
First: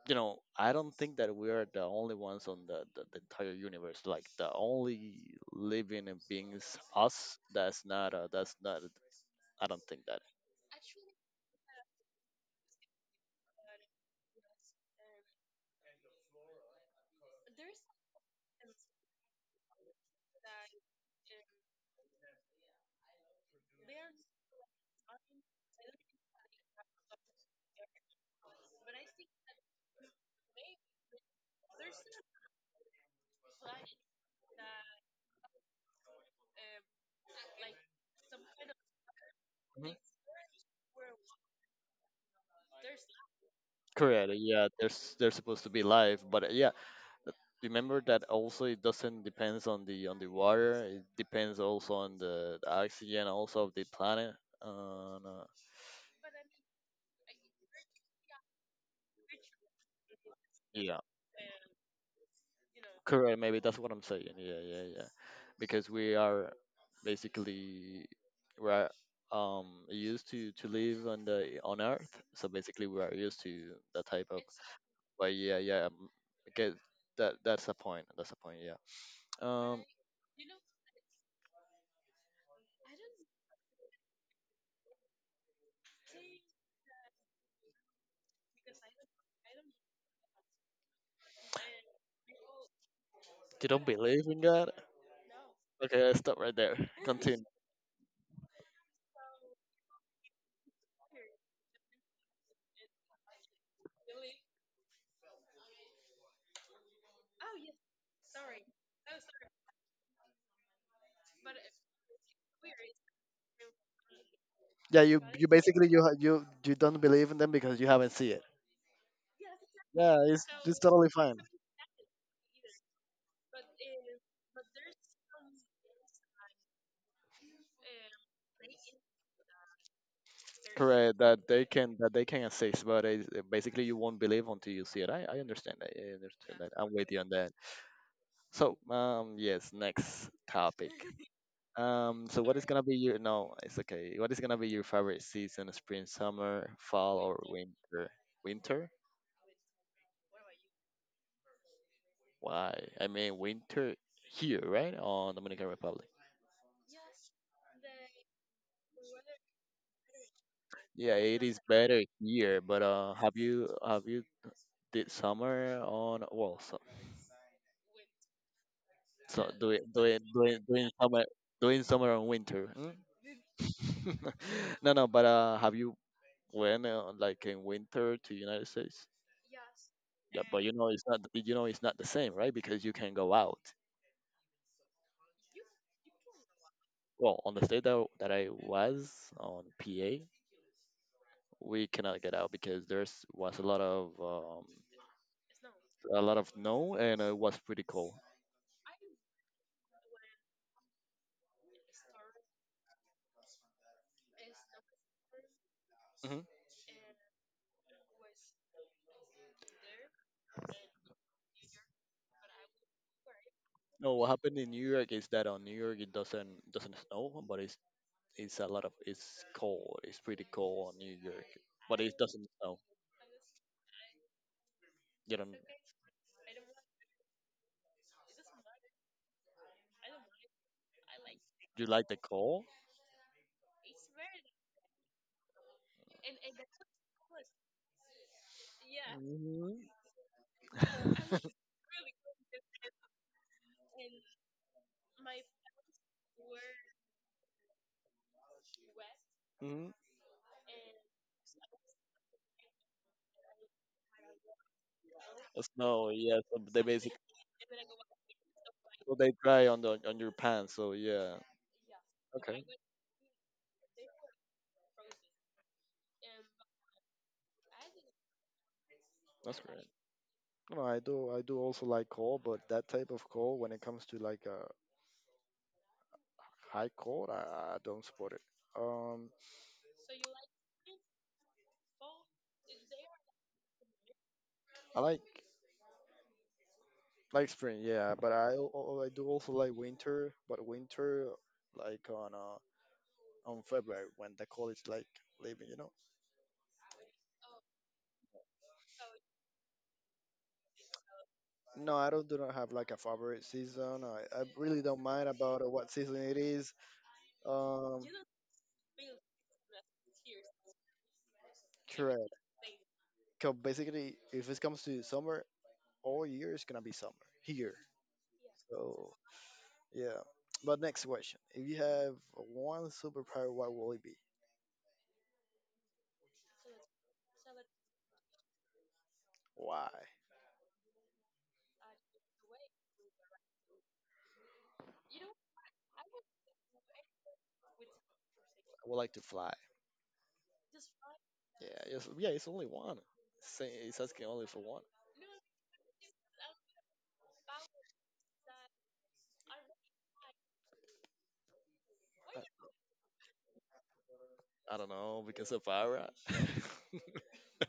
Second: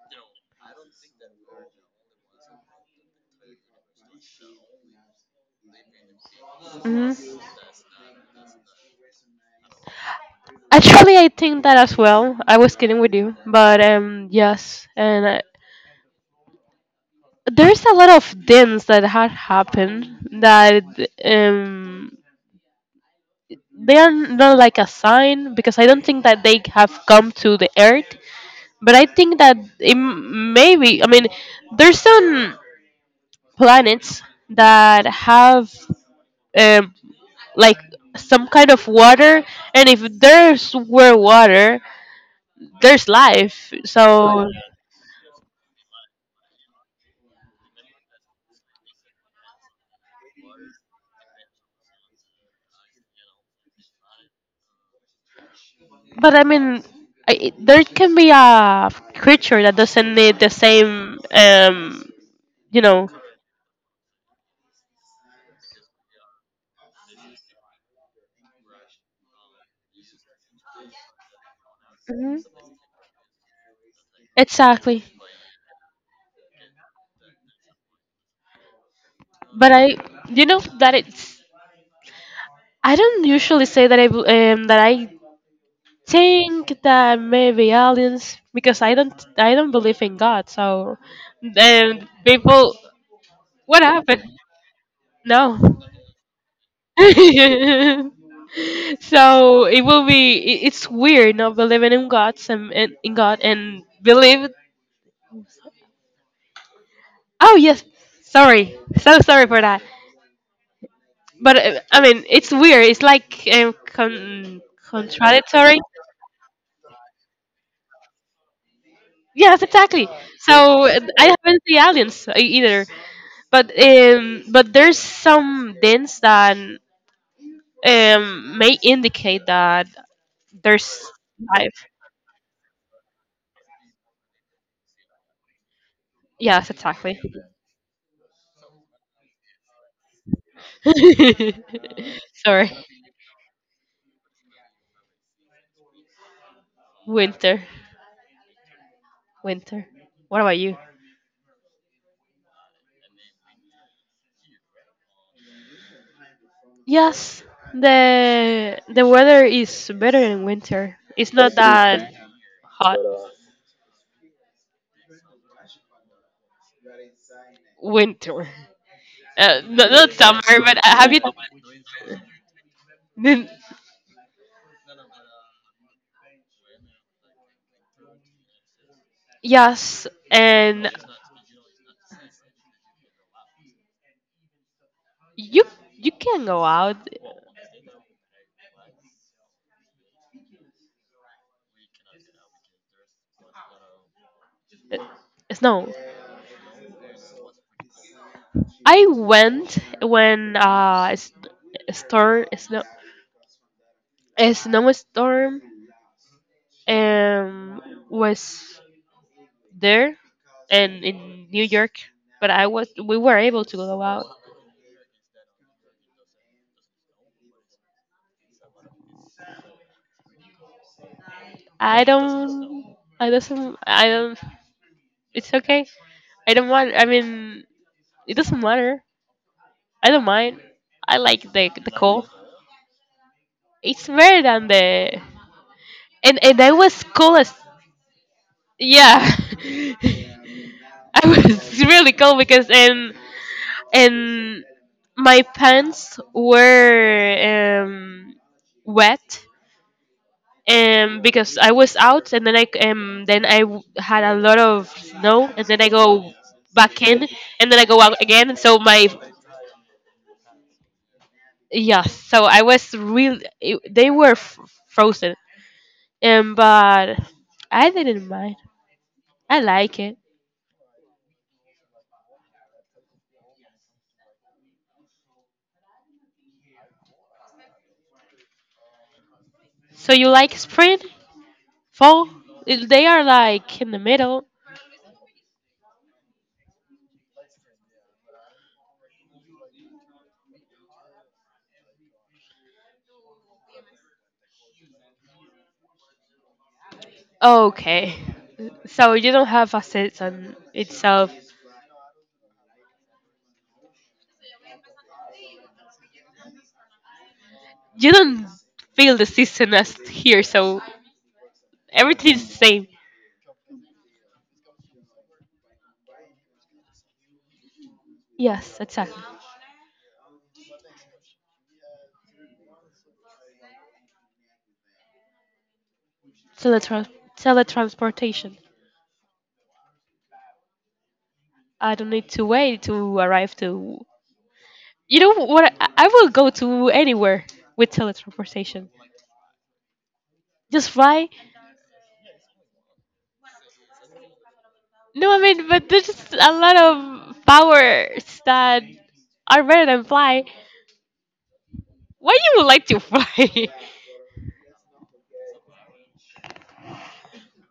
S1: you know, I don't think that we are the only ones on the entire universe. Like the only living and beings
S2: mhm.
S1: us. That's not a. That's not. I don't think that.
S2: Actually, I think that as well. I was kidding with you, but yes, and I, there's a lot of things that had happened that um they are not like a sign because I don't think that they have come to the earth, but I think that it maybe I mean there's some planets that have um, like some kind of water, and if there's were water, there's life.
S1: Correct.
S2: So,
S1: Yeah, there's supposed to be life, but yeah, remember that also it doesn't depends on the water. It depends also on the oxygen also of the planet. No,
S2: but I mean, I, there can be a creature that doesn't need the
S1: yeah.
S2: same, you know,
S1: Correct, maybe that's what I'm saying. Yeah, yeah, yeah. Because we are basically we're used to live on the on Earth, so
S2: hmm
S1: basically we are used to that type of.
S2: exactly.
S1: But yeah, yeah, because that's a point. That's a point. Yeah.
S2: But I,
S1: Um,
S2: you know, that it's. I don't usually say that I that I think that maybe aliens because I don't believe in God. So, people.
S1: you
S2: What
S1: don't
S2: happened?
S1: believe in God?
S2: No. *laughs*
S1: Okay, stop right there. Continue.
S2: So it will be. It's weird not believing in God and believe. Oh yes. Sorry. So sorry for that. But I mean, it's weird. It's like
S1: Yeah, you
S2: contradictory.
S1: basically you ha- you don't believe in them because you haven't seen it.
S2: Yes, exactly.
S1: Yeah, it's
S2: So
S1: totally
S2: I
S1: fine.
S2: haven't seen aliens either, but there's some hints that may indicate that there's
S1: Correct, that they
S2: life.
S1: can that they can assist, but basically you won't believe until you see it. I understand that. I understand
S2: Yes,
S1: that. I'm with
S2: exactly.
S1: you on that. So, yes, next topic.
S2: *laughs*
S1: So what is
S2: Sorry,
S1: gonna be your no? It's okay. What is gonna be your favorite season? Spring, summer, fall, or
S2: winter,
S1: winter? Winter?
S2: winter. What about you?
S1: Why? I mean, winter here, right? On Dominican Republic.
S2: Yes, the weather is better in winter.
S1: Yeah,
S2: It's
S1: it
S2: not
S1: is better
S2: that
S1: here, but
S2: hot
S1: have you did summer on well.
S2: winter.
S1: So do
S2: Not,
S1: it, do
S2: not
S1: it,
S2: summer,
S1: do it,
S2: but have you?
S1: doing summer and winter. Mm?
S2: Then—
S1: *laughs* No, no, but have you went like in winter to United States?
S2: Yes,
S1: Yeah, but you
S2: and
S1: know it's not, you know it's not the same, right? Because you can go out.
S2: you you can go out.
S1: Well, on the state that I was on PA, we cannot get out because there's was
S2: Uh, Snow.
S1: a lot of snow and it was pretty cold.
S2: I went when storm, snow, a snowstorm
S1: Hmm.
S2: um, was there and in New York, but I was we were able to go
S1: No,
S2: out.
S1: what happened in New York is that on New York it doesn't snow, but it it's a lot of it's cold. It's pretty cold on New York, but
S2: I
S1: it doesn't snow.
S2: don't. I doesn't. I don't.
S1: You
S2: It's
S1: don't.
S2: okay. I don't want. I mean, it doesn't matter. I don't mind. I like the
S1: You
S2: the
S1: like the
S2: cold.
S1: cold?
S2: It's better than the and I was cold as yeah.
S1: Hmm.
S2: *laughs* I was really cold because and my pants were wet
S1: Hmm.
S2: because I was out and then I then I had a lot of snow
S1: *laughs*
S2: and then I
S1: Snow,
S2: go
S1: yes. They
S2: back
S1: basically
S2: in and then I go out again and so my
S1: so they dry on the on your pants. So yeah.
S2: yeah so I
S1: Okay,
S2: was they were frozen but I didn't mind I
S1: that's great.
S2: like it
S1: No, I do. I do also like cold, but that type of cold, when it comes to like a high cold, I don't support it. Um,
S2: so you like spring fall they are like in the middle.
S1: I like spring, yeah, but I do also like winter, but winter like on February when the college like leaving, you know.
S2: Okay. So you don't have a sense on itself.
S1: No, I don't do not have like a favorite season. I really don't mind about what season it is. Um,
S2: You don't feel the season as here, so everything
S1: correct.
S2: is the same.
S1: Cause basically, if it comes to summer, all year is gonna be summer here.
S2: Yes,
S1: So
S2: exactly.
S1: yeah. But next question: if you have one superpower, what will it be?
S2: Teletrans- teletransportation.
S1: Why?
S2: I don't need to wait to arrive to. You know what? I will go to anywhere with teletransportation.
S1: I would like to fly.
S2: Just fly?
S1: Yeah, yes, yeah, it's only one. Say- It's asking only for one.
S2: No, I mean, but there's just a lot of powers that are better than fly. Why
S1: I,
S2: you would like to fly?
S1: I don't know because of Ara.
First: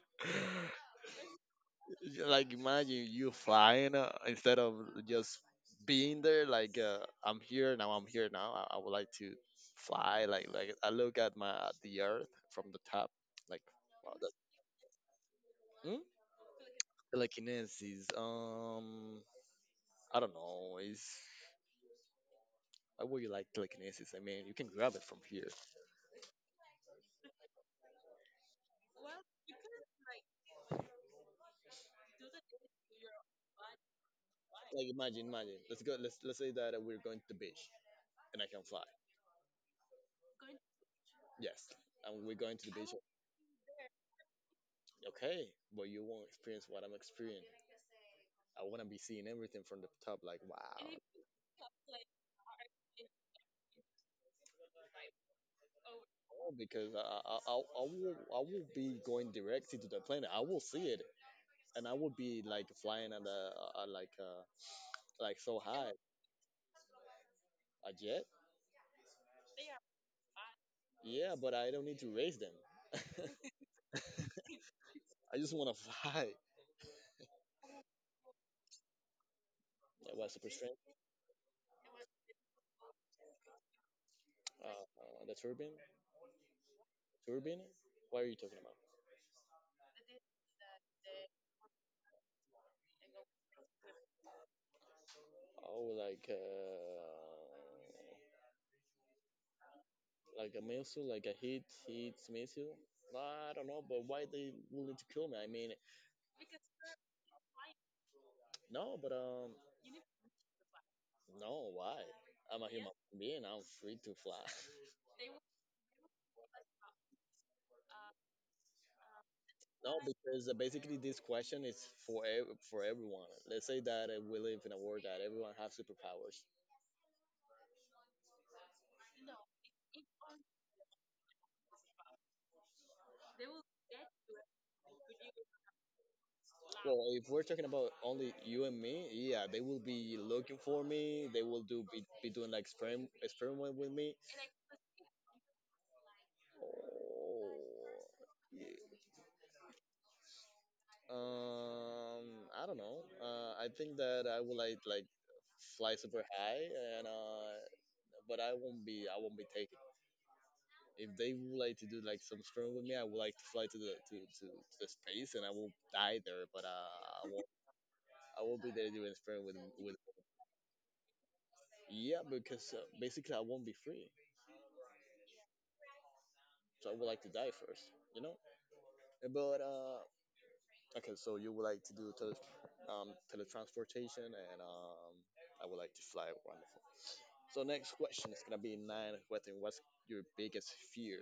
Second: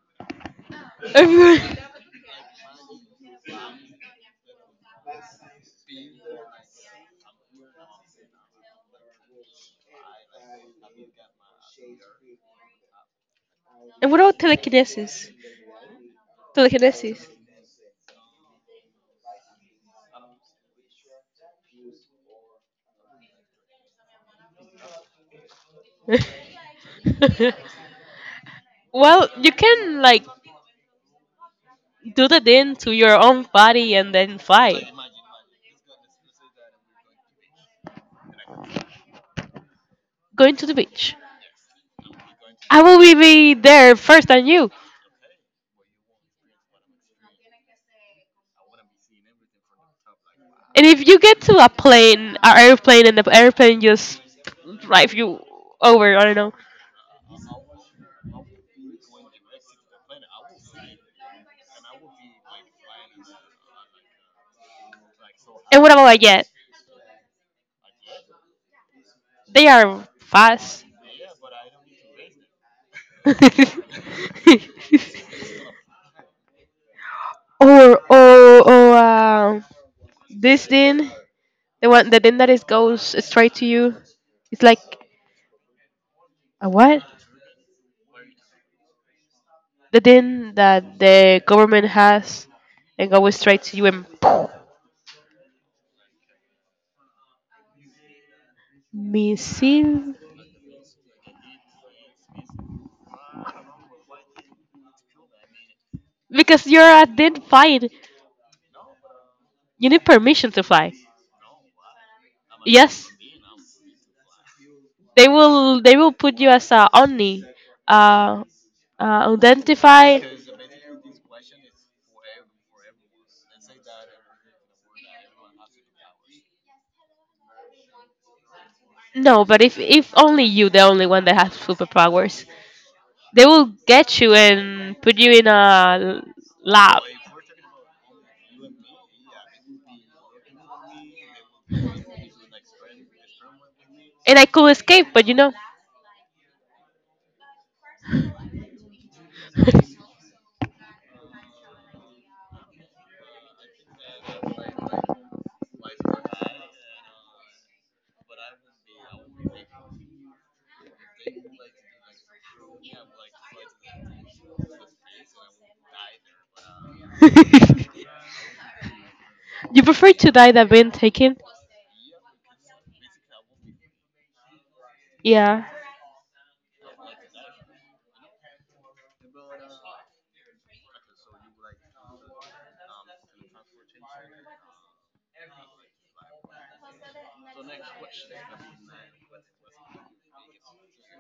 S1: *laughs*
S2: *laughs* And
S1: Yeah, like imagine you flying instead of just being there like I'm here now I would like to fly like I look at my at the earth from the top like wow
S2: what
S1: that.
S2: about telekinesis?
S1: Hmm?
S2: Telekinesis.
S1: Telekinesis I don't know is I would you like telekinesis. I mean you can grab it from here.
S2: *laughs* Well, you can like do the thing to your own body and then
S1: Like
S2: fly.
S1: imagine imagine, let's say that we're going to the beach and I can fly.
S2: Going to the beach.
S1: Yes, and we're going to the
S2: I
S1: beach.
S2: will be there first than you.
S1: Okay, but you won't experience what I'm experiencing. I want to be seeing everything from the top, like
S2: And
S1: wow.
S2: if you get to a plane, an airplane, and the airplane just drive you over, I
S1: Oh,
S2: don't.
S1: because I will be going directly to the planet. I will see it, and I will be like flying at the like so
S2: And high. What
S1: high.
S2: happy about like, yet?
S1: A jet.
S2: They are fast.
S1: Yeah, but I don't need to raise them. *laughs* I just want to fly.
S2: *laughs* Or or
S1: Like, what, super
S2: this
S1: strength?
S2: din, the one the din that is goes straight to you. It's like
S1: The turbine,
S2: a what?
S1: turbine. What are you talking about?
S2: The din that the government has and goes straight to you and
S1: Oh,
S2: missile
S1: like a missile, like a hit, hits missile. I don't know, but why they willing to kill me? I mean,
S2: because you're a din fight.
S1: no, but
S2: You need permission to fly.
S1: no, why? I'm a human
S2: Yes,
S1: being. I'm free to fly. *laughs*
S2: they will. They will put you as a only, uh,
S1: No,
S2: identified.
S1: because basically this question is for everyone. Let's say that we live in a world that everyone has superpowers.
S2: No, but if only you, the only one that has superpowers, they will get you and put you in a l- lab.
S1: Well, if we're talking about only you and me, yeah, they will be looking for me. They will do be doing like experiment experiment with me.
S2: And I could escape, but you know,
S1: Oh, yeah. I don't know. I think that I would like fly super high, and but I won't be taking it. If they would like to do like some experiment with me, I would like to fly to the to the space, and I will die there. But I will not
S2: *laughs*
S1: I will be there doing experiment
S2: you
S1: with,
S2: prefer to die than being taken.
S1: yeah, because basically I won't be free,
S2: Yeah,
S1: so I would like to die first, you know. But okay, so you would like to do teletransportation, and I would like to fly. Wonderful. So next question is gonna be nine. What thing? What's your biggest fear?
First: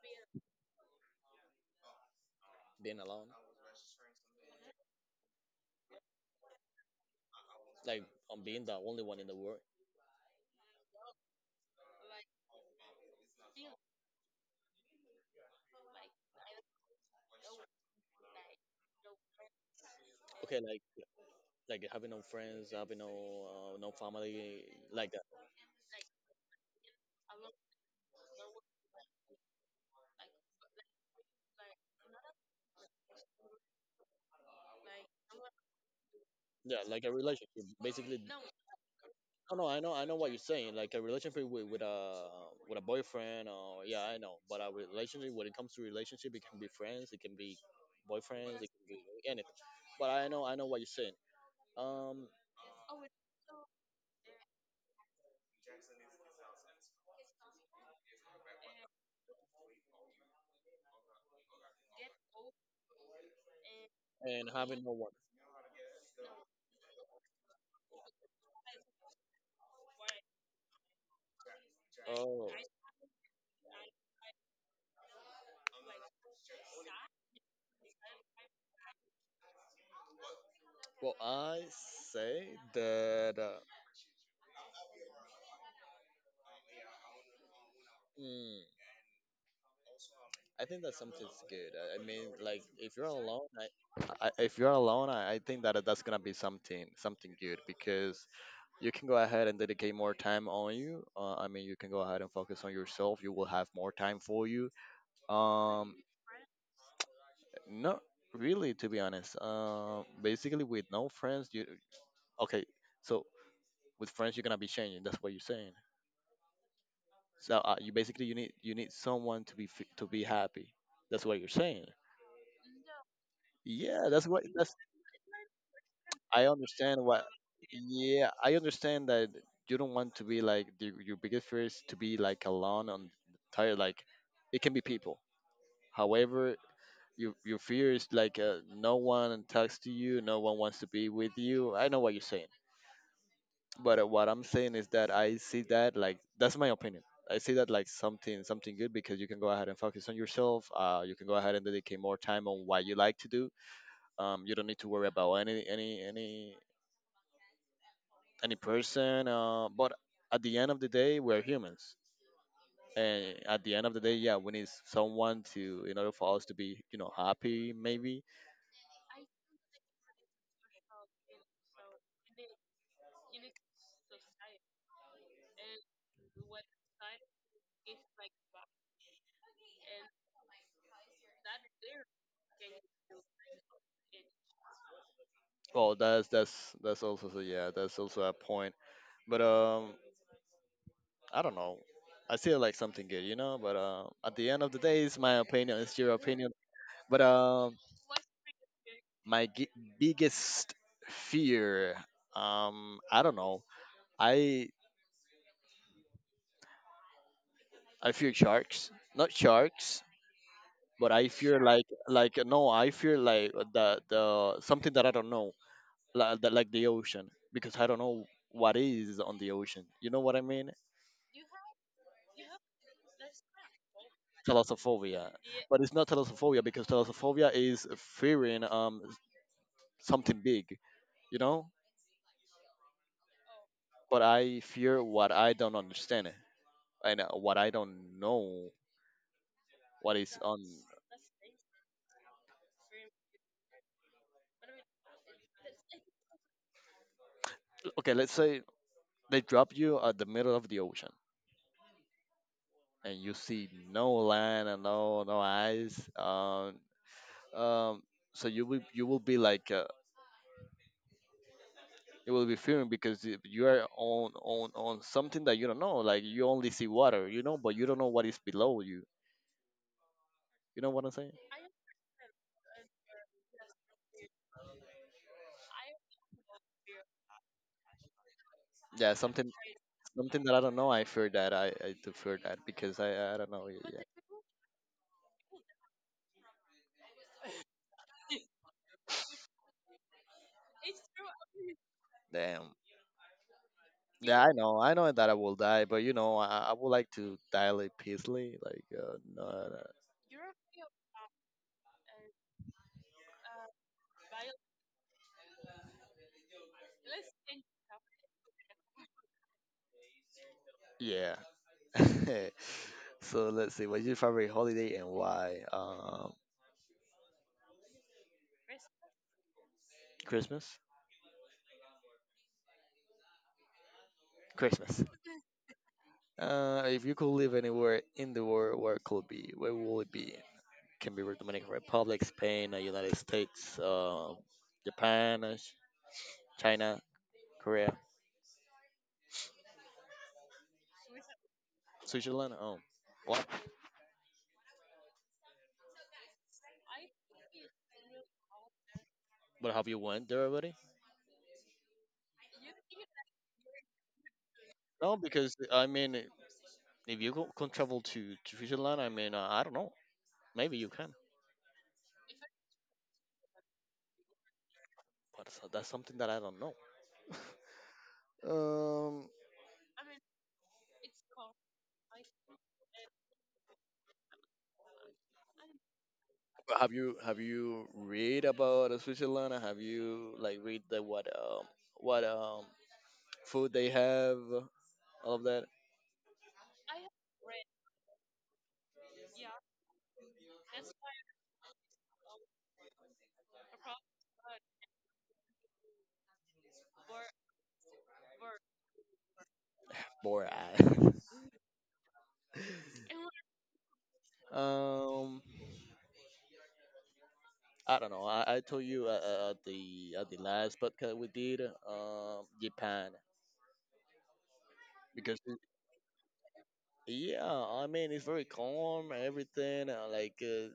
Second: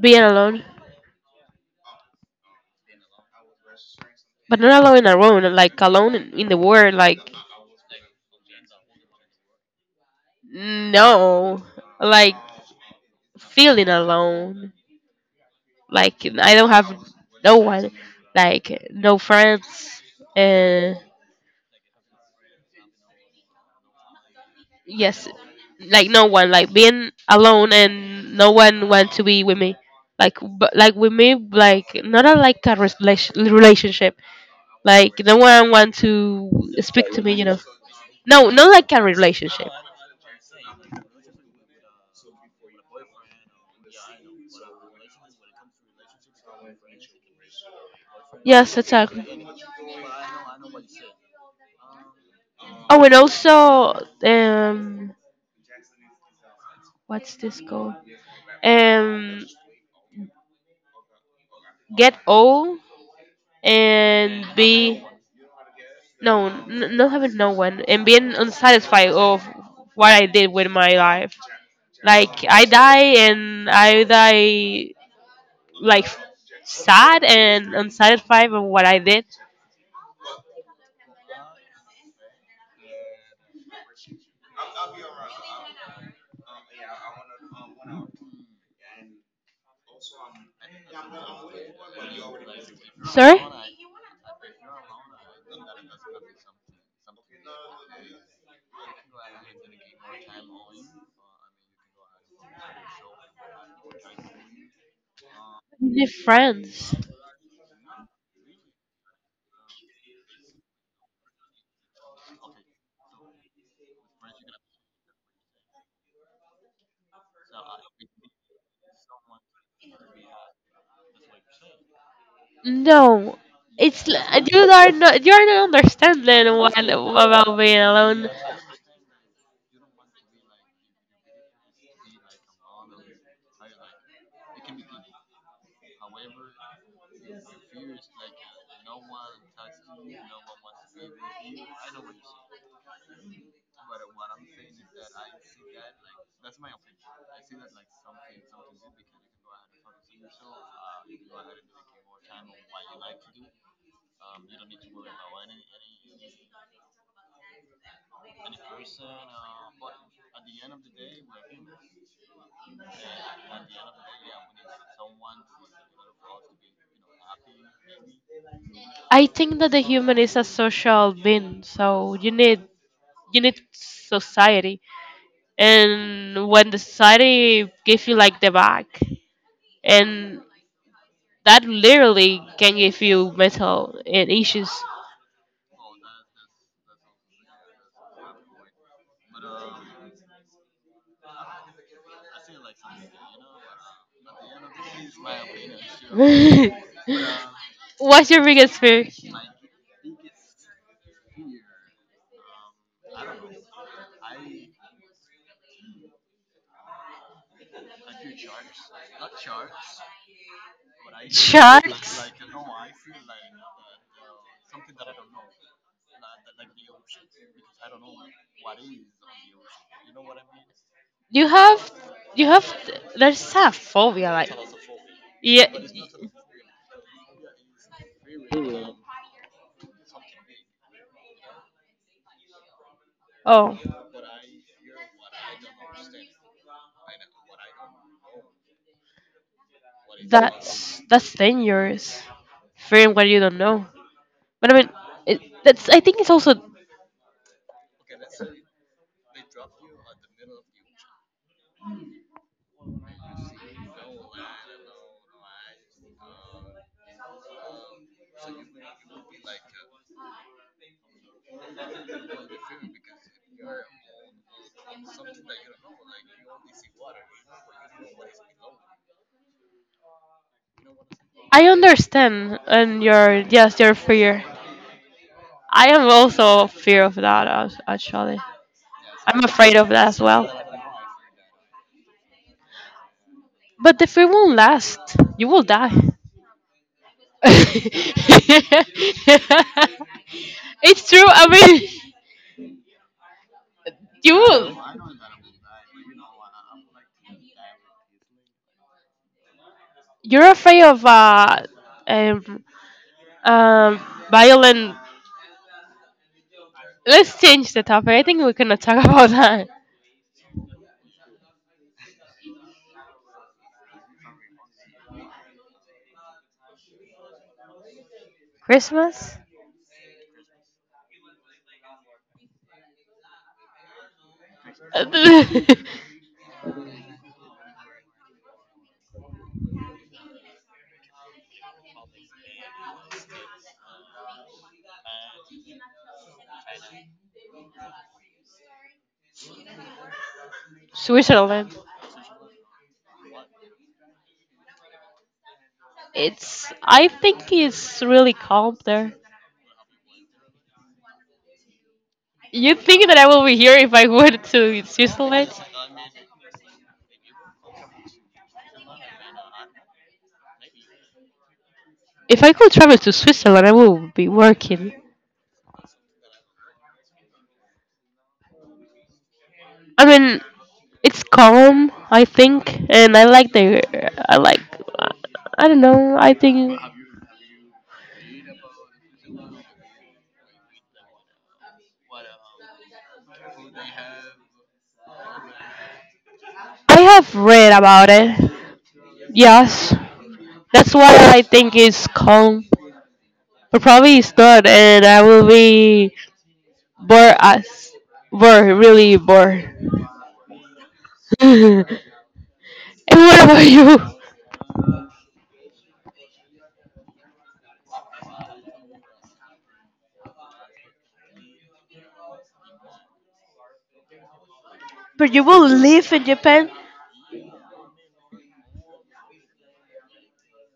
S2: being alone.
S1: Being alone,
S2: But not alone alone, like alone in the world, like
S1: like on being the only one in the world.
S2: no, like feeling alone, like I don't have no one, like no friends,
S1: Okay,
S2: and
S1: like having no friends, having no no family, like that.
S2: yes, like no one, like being alone and no one want to be with me, like but like with me, like not a, like a relationship, like no one want to
S1: Yeah, like
S2: speak
S1: a
S2: to me, you
S1: relationship.
S2: know,
S1: Basically,
S2: no, not like a
S1: no, no,
S2: relationship.
S1: I know what you're saying. Like a relationship with, with a boyfriend, or yeah, I know. But a relationship, when it comes to relationship, it can be friends, it can be boyfriends, it
S2: Yes,
S1: can be
S2: girlfriend,
S1: anything.
S2: exactly.
S1: But I know what you're saying. Um,
S2: Oh, um, and also, um, what's this called? Um, get old and
S1: and having no
S2: be
S1: one.
S2: no, not having no one and being unsatisfied of what I did with my life. Like
S1: Oh.
S2: I die and I die like sad and unsatisfied of what I did.
S1: Well, I say that mm, I think that something's good. I mean, like if you're
S2: Sorry,
S1: alone, I if you're alone, I think that that's gonna be something something good because you can go ahead and dedicate more time on you. I mean, you can go ahead and focus on yourself. You will have more time for you. Um,
S2: the friends.
S1: not really, to be honest. Basically, with no friends, you, okay. So with friends, you're gonna be changing. That's what you're saying. So you basically you need someone to to be happy. That's what you're saying.
S2: No, it's
S1: Yeah, that's what that's.
S2: you are not
S1: I
S2: understanding what
S1: understand what.
S2: about being alone.
S1: Yeah, I understand that you don't want to be like the, your biggest fear is to be like alone on tired. Like it can be people. However, your fear is like no one talks to you, no one wants to be with you. I know what you're saying. But what I'm saying is that I see that like that's my opinion. I see that like something something good because you can go ahead and focus on yourself. You can go ahead and dedicate more time on what you like to do. You don't need to worry about any any person. But at the end of the day, we're humans, and at the end of the day, yeah, we need someone to in order for us to be, you know, happy maybe.
S2: I think that the human is a social being, so you need society. And when the society gives you like the back, and that literally can give you mental and issues.
S1: Well, that's that's also so yeah, that's also a point. But I don't know. I still like something good, you know. But at the end of the day, it's my
S2: The day,
S1: opinion. It's
S2: it's
S1: your
S2: my
S1: opinion.
S2: opinion,
S1: But
S2: sure. *laughs* What's your biggest fear? My
S1: my gi- biggest fear, I don't know. I I fear sharks, not sharks, but I fear like no, I fear like the something that I don't know, like the ocean, because I don't know what is on the ocean. You know what I mean?
S2: you have, you have. There's a phobia like.
S1: Thalassophobia.
S2: Yeah. But
S1: But
S2: it's
S1: it's not
S2: not
S1: thalassophobia because thalassophobia is fearing something big, you know.
S2: oh.
S1: But
S2: What
S1: I fear what I don't understand and what I don't know. What is on?
S2: that's dangerous. Fearing what you don't know. But I mean, it, that's. I think it's also.
S1: Okay, let's say they drop you at the middle of the ocean and you see no land and no no eyes. Um, so you will be like. You will be fearing because if you are on, on something that you don't know. Like you only see water, you know, but you don't know what is below you. You know what I'm saying?
S2: I understand, and your yes, your fear. I am also fear of that actually.
S1: Yeah,
S2: I'm
S1: something
S2: afraid of that as
S1: something
S2: well.
S1: that I don't know. I fear that I do fear that because I don't know.
S2: But
S1: Yeah.
S2: the fear won't last. You will die. *laughs* It's true. I mean,
S1: Damn.
S2: you
S1: Yeah, I
S2: will.
S1: know. I know that I will die, but you know, I would like to die like peacefully. Like, no, no.
S2: You're afraid of um, um, violent. Let's change the topic. I think we cannot talk *laughs* about that.
S1: Yeah. *laughs* So let's see. What's your favorite holiday and why?
S2: Christmas.
S1: Christmas. Christmas.
S2: *laughs*
S1: If you could live anywhere in the world, where it could be? Where will it be? Can be Dominican Republic, Spain, United States, Japan, China. Korea,
S2: Switzerland.
S1: Switzerland. Oh, what?
S2: It's. I think it's really calm there.
S1: But have you went there already?
S2: You think that I will be here if I went to
S1: No,
S2: Switzerland?
S1: because I mean, if you go, can travel to Switzerland, I mean, I don't know. Maybe you can,
S2: If I could travel to Switzerland, I will be working.
S1: but that's something that I don't know. Um,
S2: I mean, it's calm, I think, and I like the. I like. I don't know. I
S1: but
S2: think
S1: have you read about Switzerland? Have you like read the what food they have, all of that?
S2: I have read about it. Yes, that's why I think it's calm, but probably it's not, and I will be bored as bored, really bored.
S1: *sighs* Boy, I. *laughs*
S2: *laughs* And what about you?
S1: Um, I don't know. I told you at the last podcast we did, Japan
S2: But
S1: because
S2: you will live in Japan
S1: yeah, I mean it's very calm. Everything like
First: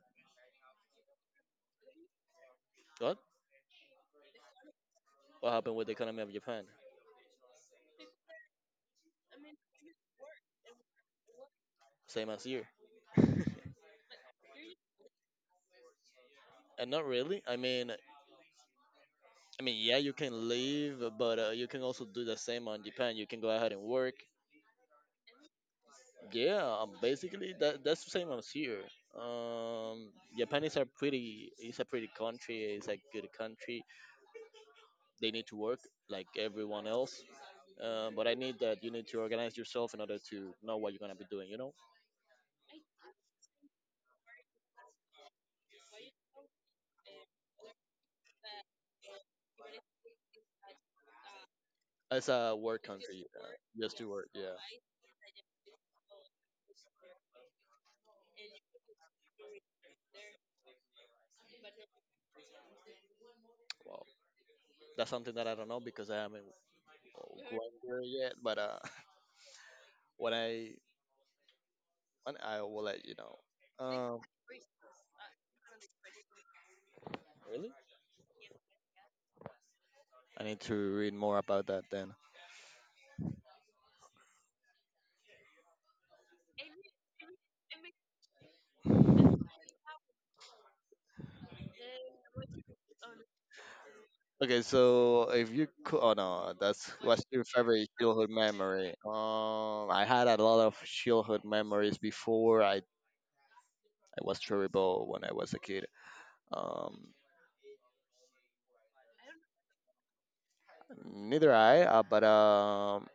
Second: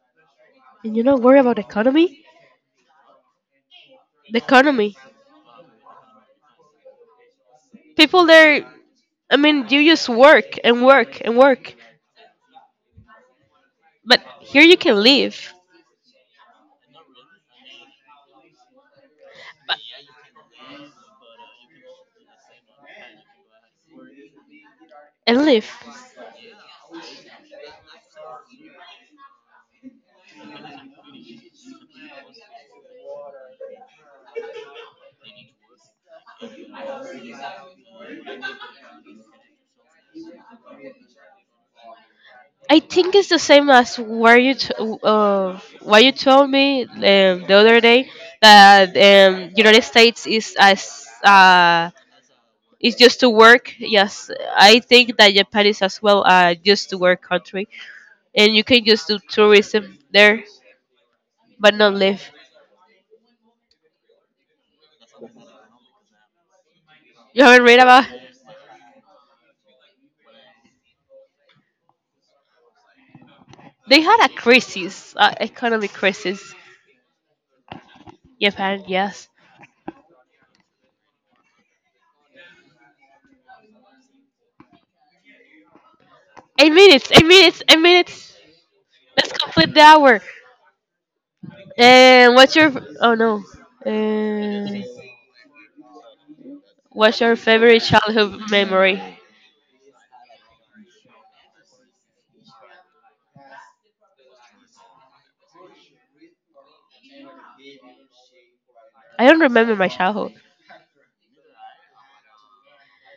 S2: and you don't worry about economy?
S1: what?
S2: The economy.
S1: What happened with the economy of Japan?
S2: People there, I mean, you just work and work and work.
S1: Same as here. *laughs* And
S2: But here you can live
S1: not really. I mean, yeah, you can leave, but you can also do the same on Japan. You can go ahead and work.
S2: and live.
S1: Yeah, basically that's the same as here. Um, Japan is a pretty country. It's a good country. They need to work like everyone else. But I need that you need to organize yourself in order to know what you're gonna be doing.
S2: I think it's the same as where you what you told me the other day that United States is as
S1: It's a work
S2: is just
S1: country,
S2: to
S1: just to,
S2: work.
S1: yeah. Just to, yes, work,
S2: Yes,
S1: yeah.
S2: I think that Japan is as well just to work country, and you can just do tourism there, but not live.
S1: Wow, that's something that I don't know because I haven't
S2: You
S1: Mhm.
S2: haven't
S1: gone
S2: read
S1: there
S2: about?
S1: yet. But *laughs* when I when I will let you know.
S2: They
S1: Um,
S2: had a crisis, economic crisis.
S1: really?
S2: Japan, yes.
S1: I need to read more about that then.
S2: 8 minutes. 8 minutes. 8 minutes. Let's complete the hour. And what's your oh no?
S1: Okay,
S2: And
S1: so if you could, oh no, that's
S2: what's
S1: what's
S2: your
S1: your
S2: favorite
S1: favorite childhood
S2: childhood
S1: memory?
S2: memory?
S1: I had a lot of childhood memories before. I was terrible when I was a kid. Um,
S2: I don't remember my childhood.
S1: neither I. But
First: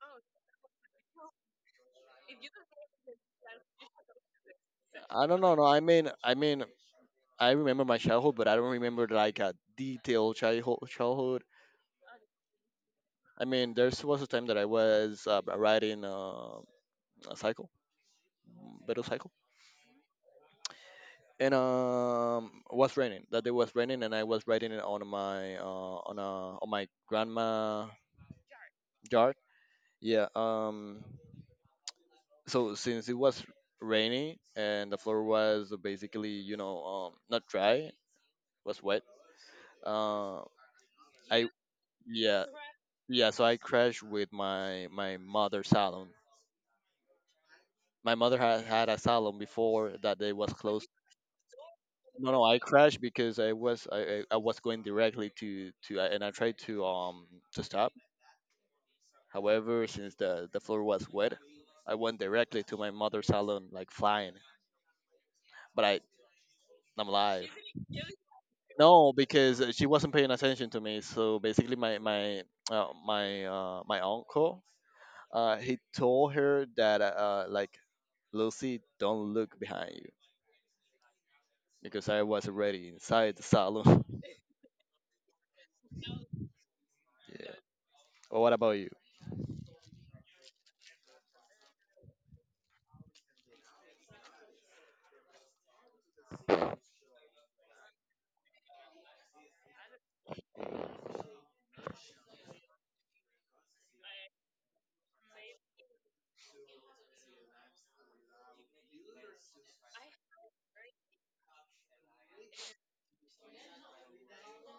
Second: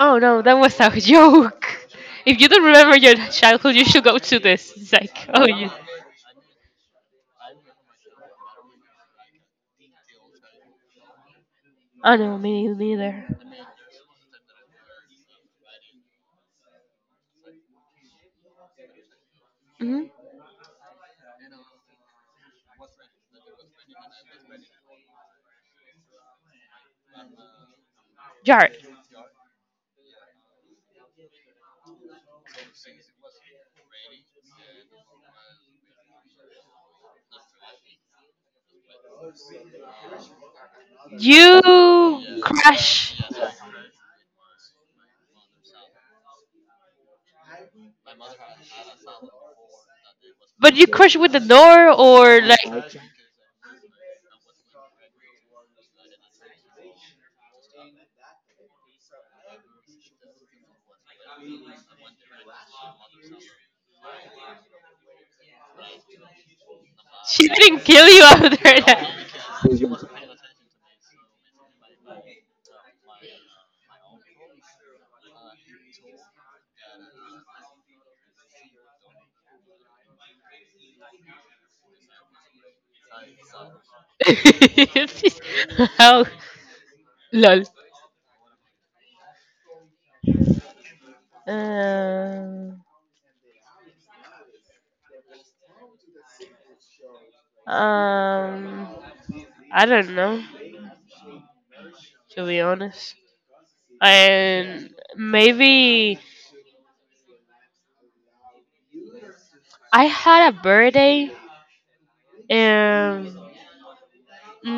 S2: Oh no, that was a *laughs* joke. If you don't remember your childhood, you should go to this. It's like
S1: I don't
S2: oh
S1: know. No,
S2: you.
S1: I mean, I remember my childhood, but I don't remember like a detailed childhood. Childhood.
S2: Oh no, me neither.
S1: I mean, there was a time that I was riding a cycle, battle cycle,
S2: Mm-hmm.
S1: and it was raining. That day was raining, and I was riding it on my on a on my grandma
S2: Jared,
S1: yard. Yeah. So since it was rainy and the floor was basically, you know, not dry, was wet. Uh, I
S2: you
S1: Yeah,
S2: crash,
S1: yeah. So I crashed with my mother's salon. My mother had had a salon before that day was
S2: but
S1: closed.
S2: you crash with the door
S1: No, no,
S2: or
S1: I
S2: like
S1: crashed because I was going directly to and I tried to stop. However, since the floor was wet, I went directly to my mother's salon like flying. But I I'm alive.
S2: she didn't kill you after
S1: No,
S2: that.
S1: because she wasn't paying attention to me. So basically, my uncle, he told her that like Lucy, don't look behind you because I was already inside the salon. *laughs*
S2: *laughs* How?
S1: yeah.
S2: Lol.
S1: Well, what about you?
S2: Um, um, I don't know, to be honest. And maybe I had a birthday um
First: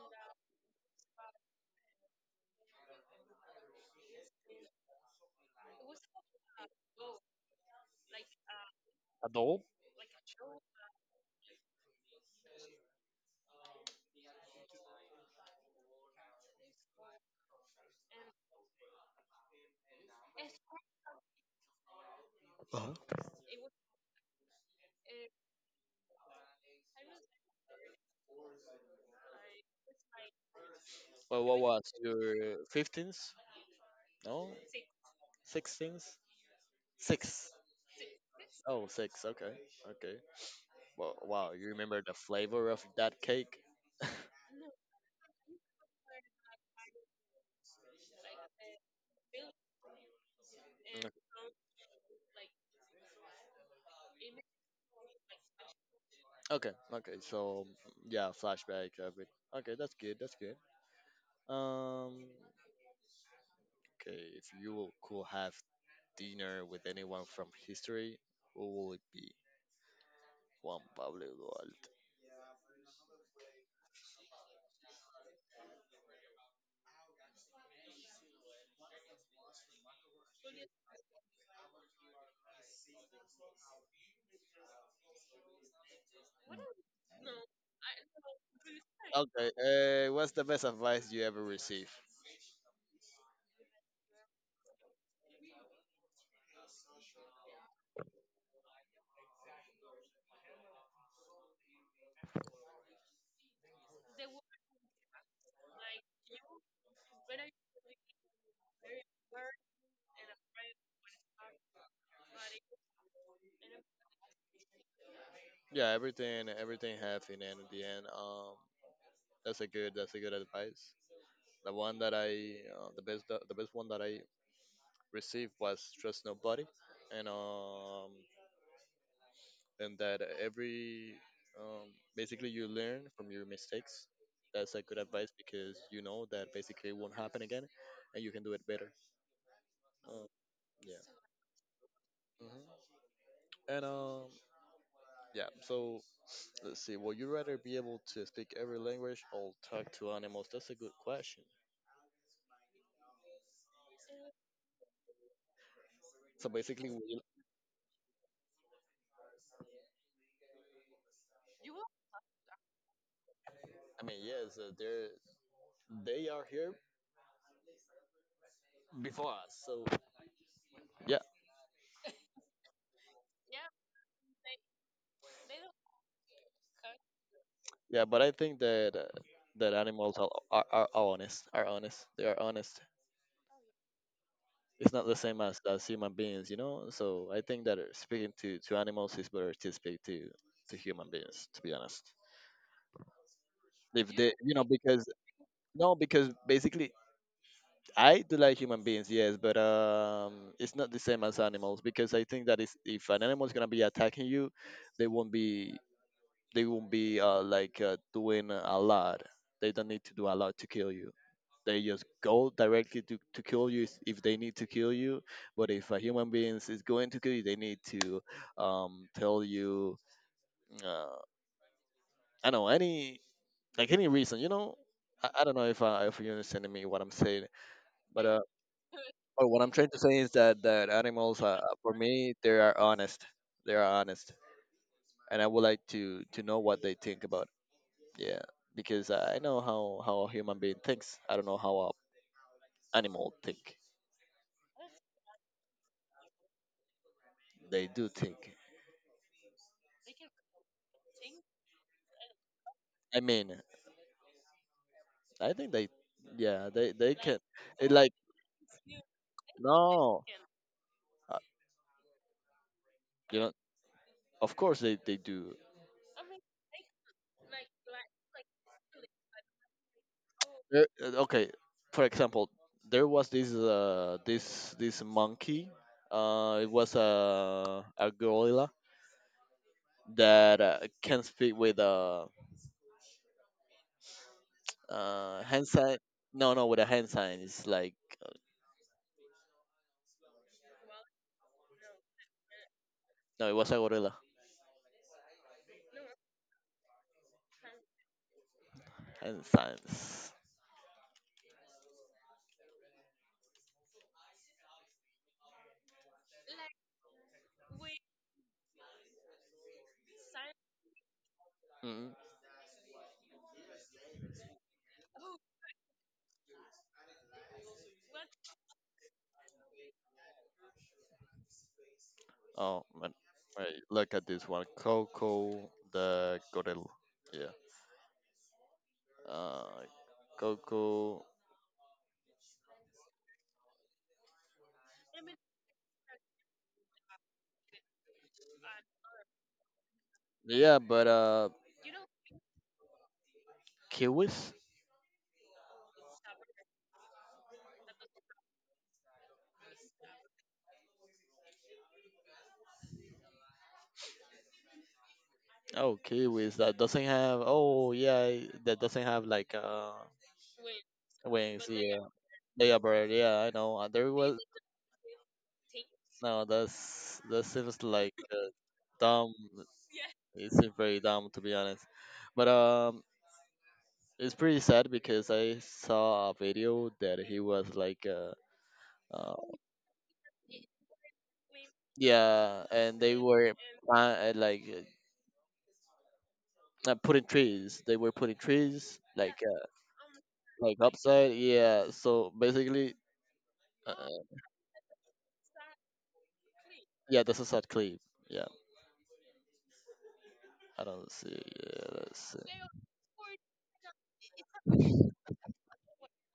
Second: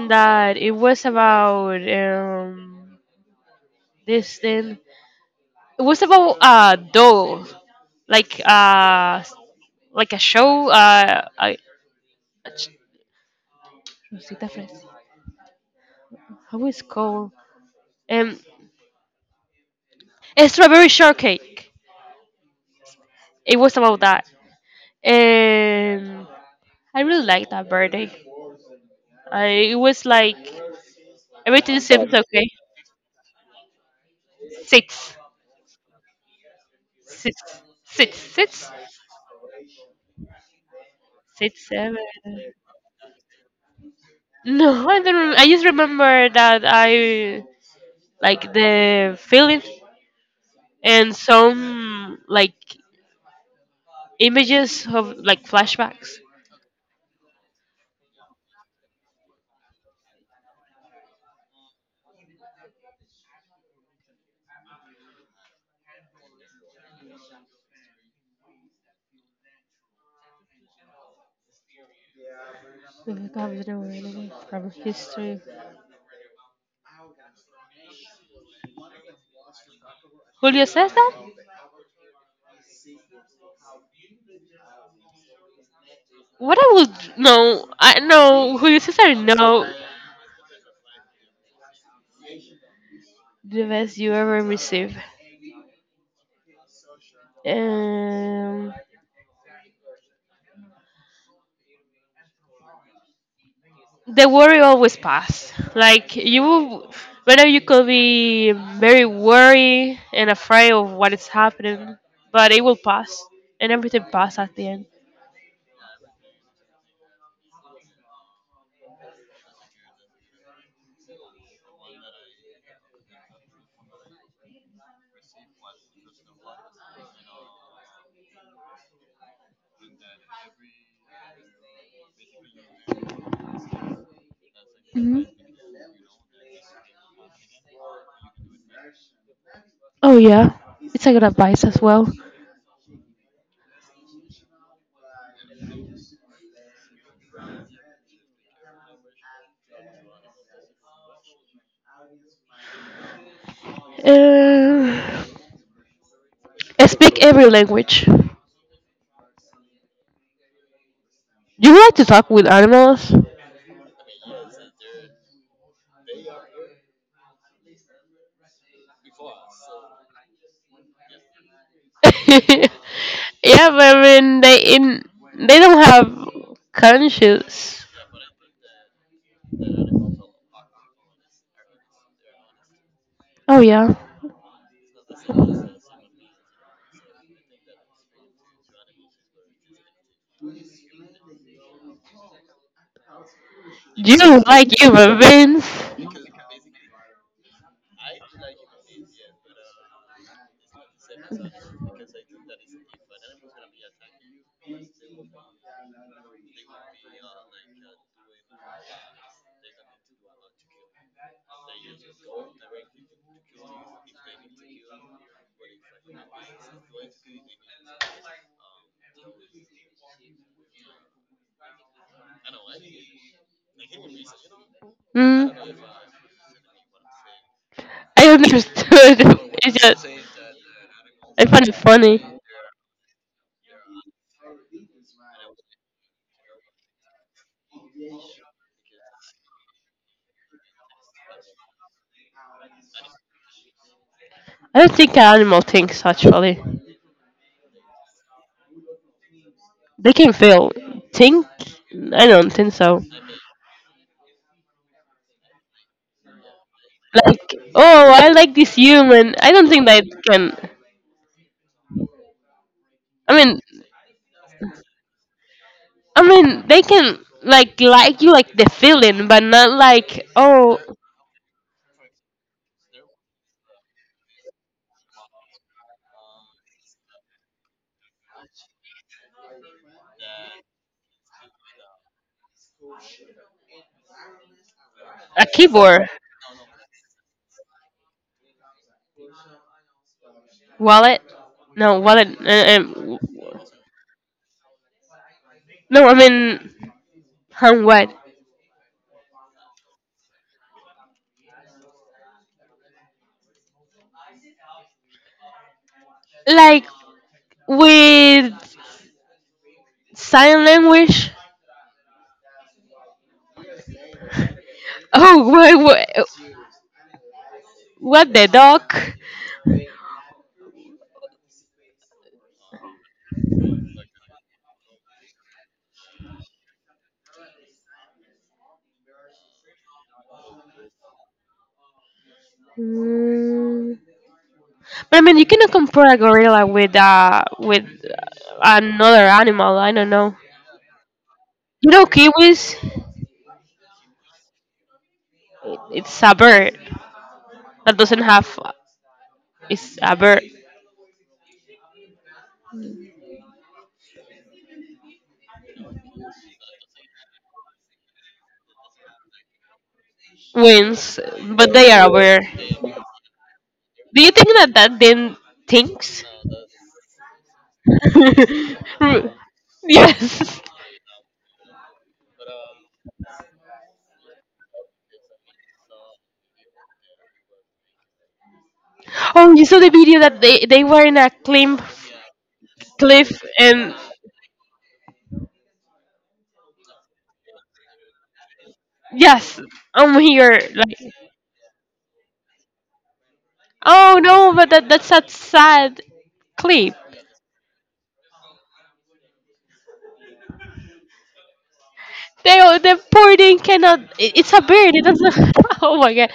S2: that it was about this thing. It was about a doll like uh
S1: Adult.
S2: like a show I cosita fresca. How is it called um a strawberry shortcake.
S1: Uh-huh.
S2: It was about that and I really liked that birthday. I, it was like
S1: Well, what
S2: everything but
S1: was
S2: seems okay.
S1: your 15th? No?
S2: Six,
S1: 16th?
S2: six,
S1: Six.
S2: six, six,
S1: Oh, six. Okay. Okay. Well, wow,
S2: six,
S1: you
S2: seven.
S1: remember the flavor of that cake?
S2: No, *laughs* I don't. I just remember that I like the feeling and some like images of like flashbacks.
S1: *laughs* okay. Okay. So, yeah, flashback of. Okay, that's good. That's good. Um, okay. If you will- could have dinner with anyone from history, who will it be? Juan Pablo Duarte.
S2: From history. Julio says that? What I would know, I know who your sister
S1: Okay,
S2: know
S1: what's the best advice you ever received?
S2: the best you ever receive. Um, the worry always pass. Whether you could be very worried and afraid of what is happening, but it will pass, and everything pass at the end.
S1: Yeah, everything, everything happened, and in the end, that's a good advice. The one that the best one that I received was trust nobody, and um, and that every, basically you learn from your mistakes. That's a good advice because you know that basically it won't happen again, and you can do it better.
S2: Oh
S1: Um,
S2: yeah,
S1: yeah.
S2: it's a good advice as well.
S1: Mhm. And yeah, so let's see. Would you rather be able to speak every language or talk to animals? That's a good question.
S2: Uh,
S1: So basically,
S2: speak
S1: we,
S2: every language. Do you like to talk with animals?
S1: I mean, yes, they are here before us. So yeah,
S2: *laughs* Yeah, but I mean they in they don't have conscience.
S1: yeah. But I think that that animals are, are honest. Are honest. They are honest.
S2: Oh yeah.
S1: It's not the same as human beings, you know. So I think that speaking to animals is better to speak to human beings. To be honest,
S2: Do
S1: if they,
S2: you
S1: you know,
S2: like
S1: because
S2: human beings?
S1: no, because basically. I do like human beings, yes, but it's not the same as animals because I think that is if an animal is gonna be attacking you, they won't be they won't be doing a lot. They don't need to do a lot to kill you. They just go directly to kill you if they need to kill you. But if a human being is going to kill you, they need to tell you uh, I don't know any like any reason. You know, I
S2: Mm,
S1: don't know if if you're understanding me what I'm saying,
S2: I
S1: but uh.
S2: don't understood.
S1: But what
S2: *laughs*
S1: I'm
S2: It's
S1: trying to
S2: just,
S1: say is that animals,
S2: I find it
S1: for
S2: funny.
S1: me, they are honest. They are honest, and I would like to know what they think about. Yeah, because I know how a human being thinks. I don't know how a animal think.
S2: I don't think an animal thinks actually.
S1: They do think.
S2: They can feel. Think? I don't think so.
S1: I mean, I think they, yeah, they can.
S2: Like,
S1: It
S2: oh,
S1: like
S2: I like this human. I don't think they
S1: no,
S2: can.
S1: uh,
S2: I
S1: you know,
S2: mean,
S1: of course they do.
S2: I mean, they can like you like the feeling, but not like oh,
S1: Okay, for example, there was this monkey. It was a gorilla that can speak with a
S2: a
S1: hand sign.
S2: keyboard,
S1: No, no, with a hand sign. It's like uh,
S2: wallet. No, wallet.
S1: no, it was a gorilla.
S2: No, I mean hand what?
S1: Hand signs.
S2: Like with sign language.
S1: Mm.
S2: Oh, *laughs* what? What the dog?
S1: Oh man, wait, look at this one. Coco the gorilla. Yeah. Uh, Coco.
S2: Mm. But I mean, you cannot compare a gorilla with another animal. I don't know.
S1: Yeah, but
S2: You know, kiwis.
S1: kiwis.
S2: It's a bird that doesn't have. It's a bird.
S1: Oh, kiwis that doesn't have. Oh, yeah, that doesn't have like
S2: Wins,
S1: wings.
S2: but they
S1: Yeah,
S2: are aware.
S1: they are bird. Yeah, I know. There
S2: Do you
S1: was.
S2: think that that then thinks?
S1: No, that's that seems like dumb.
S2: *laughs*
S1: It
S2: Yes.
S1: seems very dumb to be honest. But it's pretty sad because I saw a video that he was like uh
S2: Oh, you saw the video that they were in a cliff,
S1: yeah, and they
S2: cliff,
S1: were
S2: and
S1: like putting trees. They were putting trees
S2: yes, I'm here.
S1: like
S2: Like,
S1: upside. Yeah. So basically, uh,
S2: oh no, but that that's a sad clip.
S1: yeah, that's a sad clip. Yeah, I don't see. Yeah, let's see.
S2: They all— the poor thing cannot. It's a bird. It doesn't. *laughs* Oh my god.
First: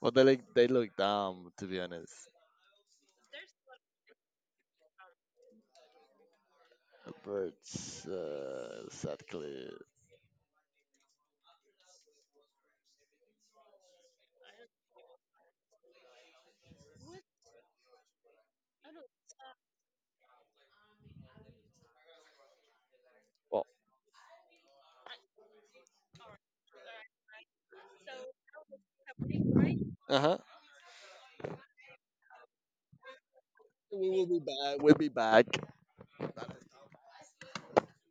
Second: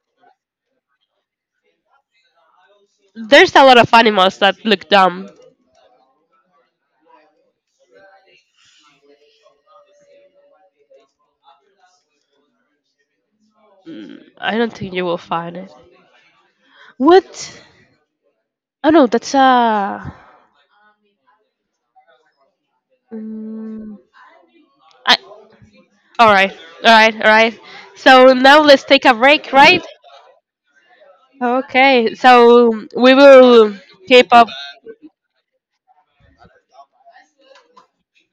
S1: But they look dumb to be honest.
S2: There's a lot of animals that look dumb.
S1: But sadly,
S2: Mm, I don't think you will find it. What? Oh no, that's a.
S1: well,
S2: Mm, I, all right, all right, all right. So now let's take a break, right?
S1: uh huh.
S2: Okay. So we will
S1: We will
S2: keep
S1: be
S2: up
S1: back. We'll be back.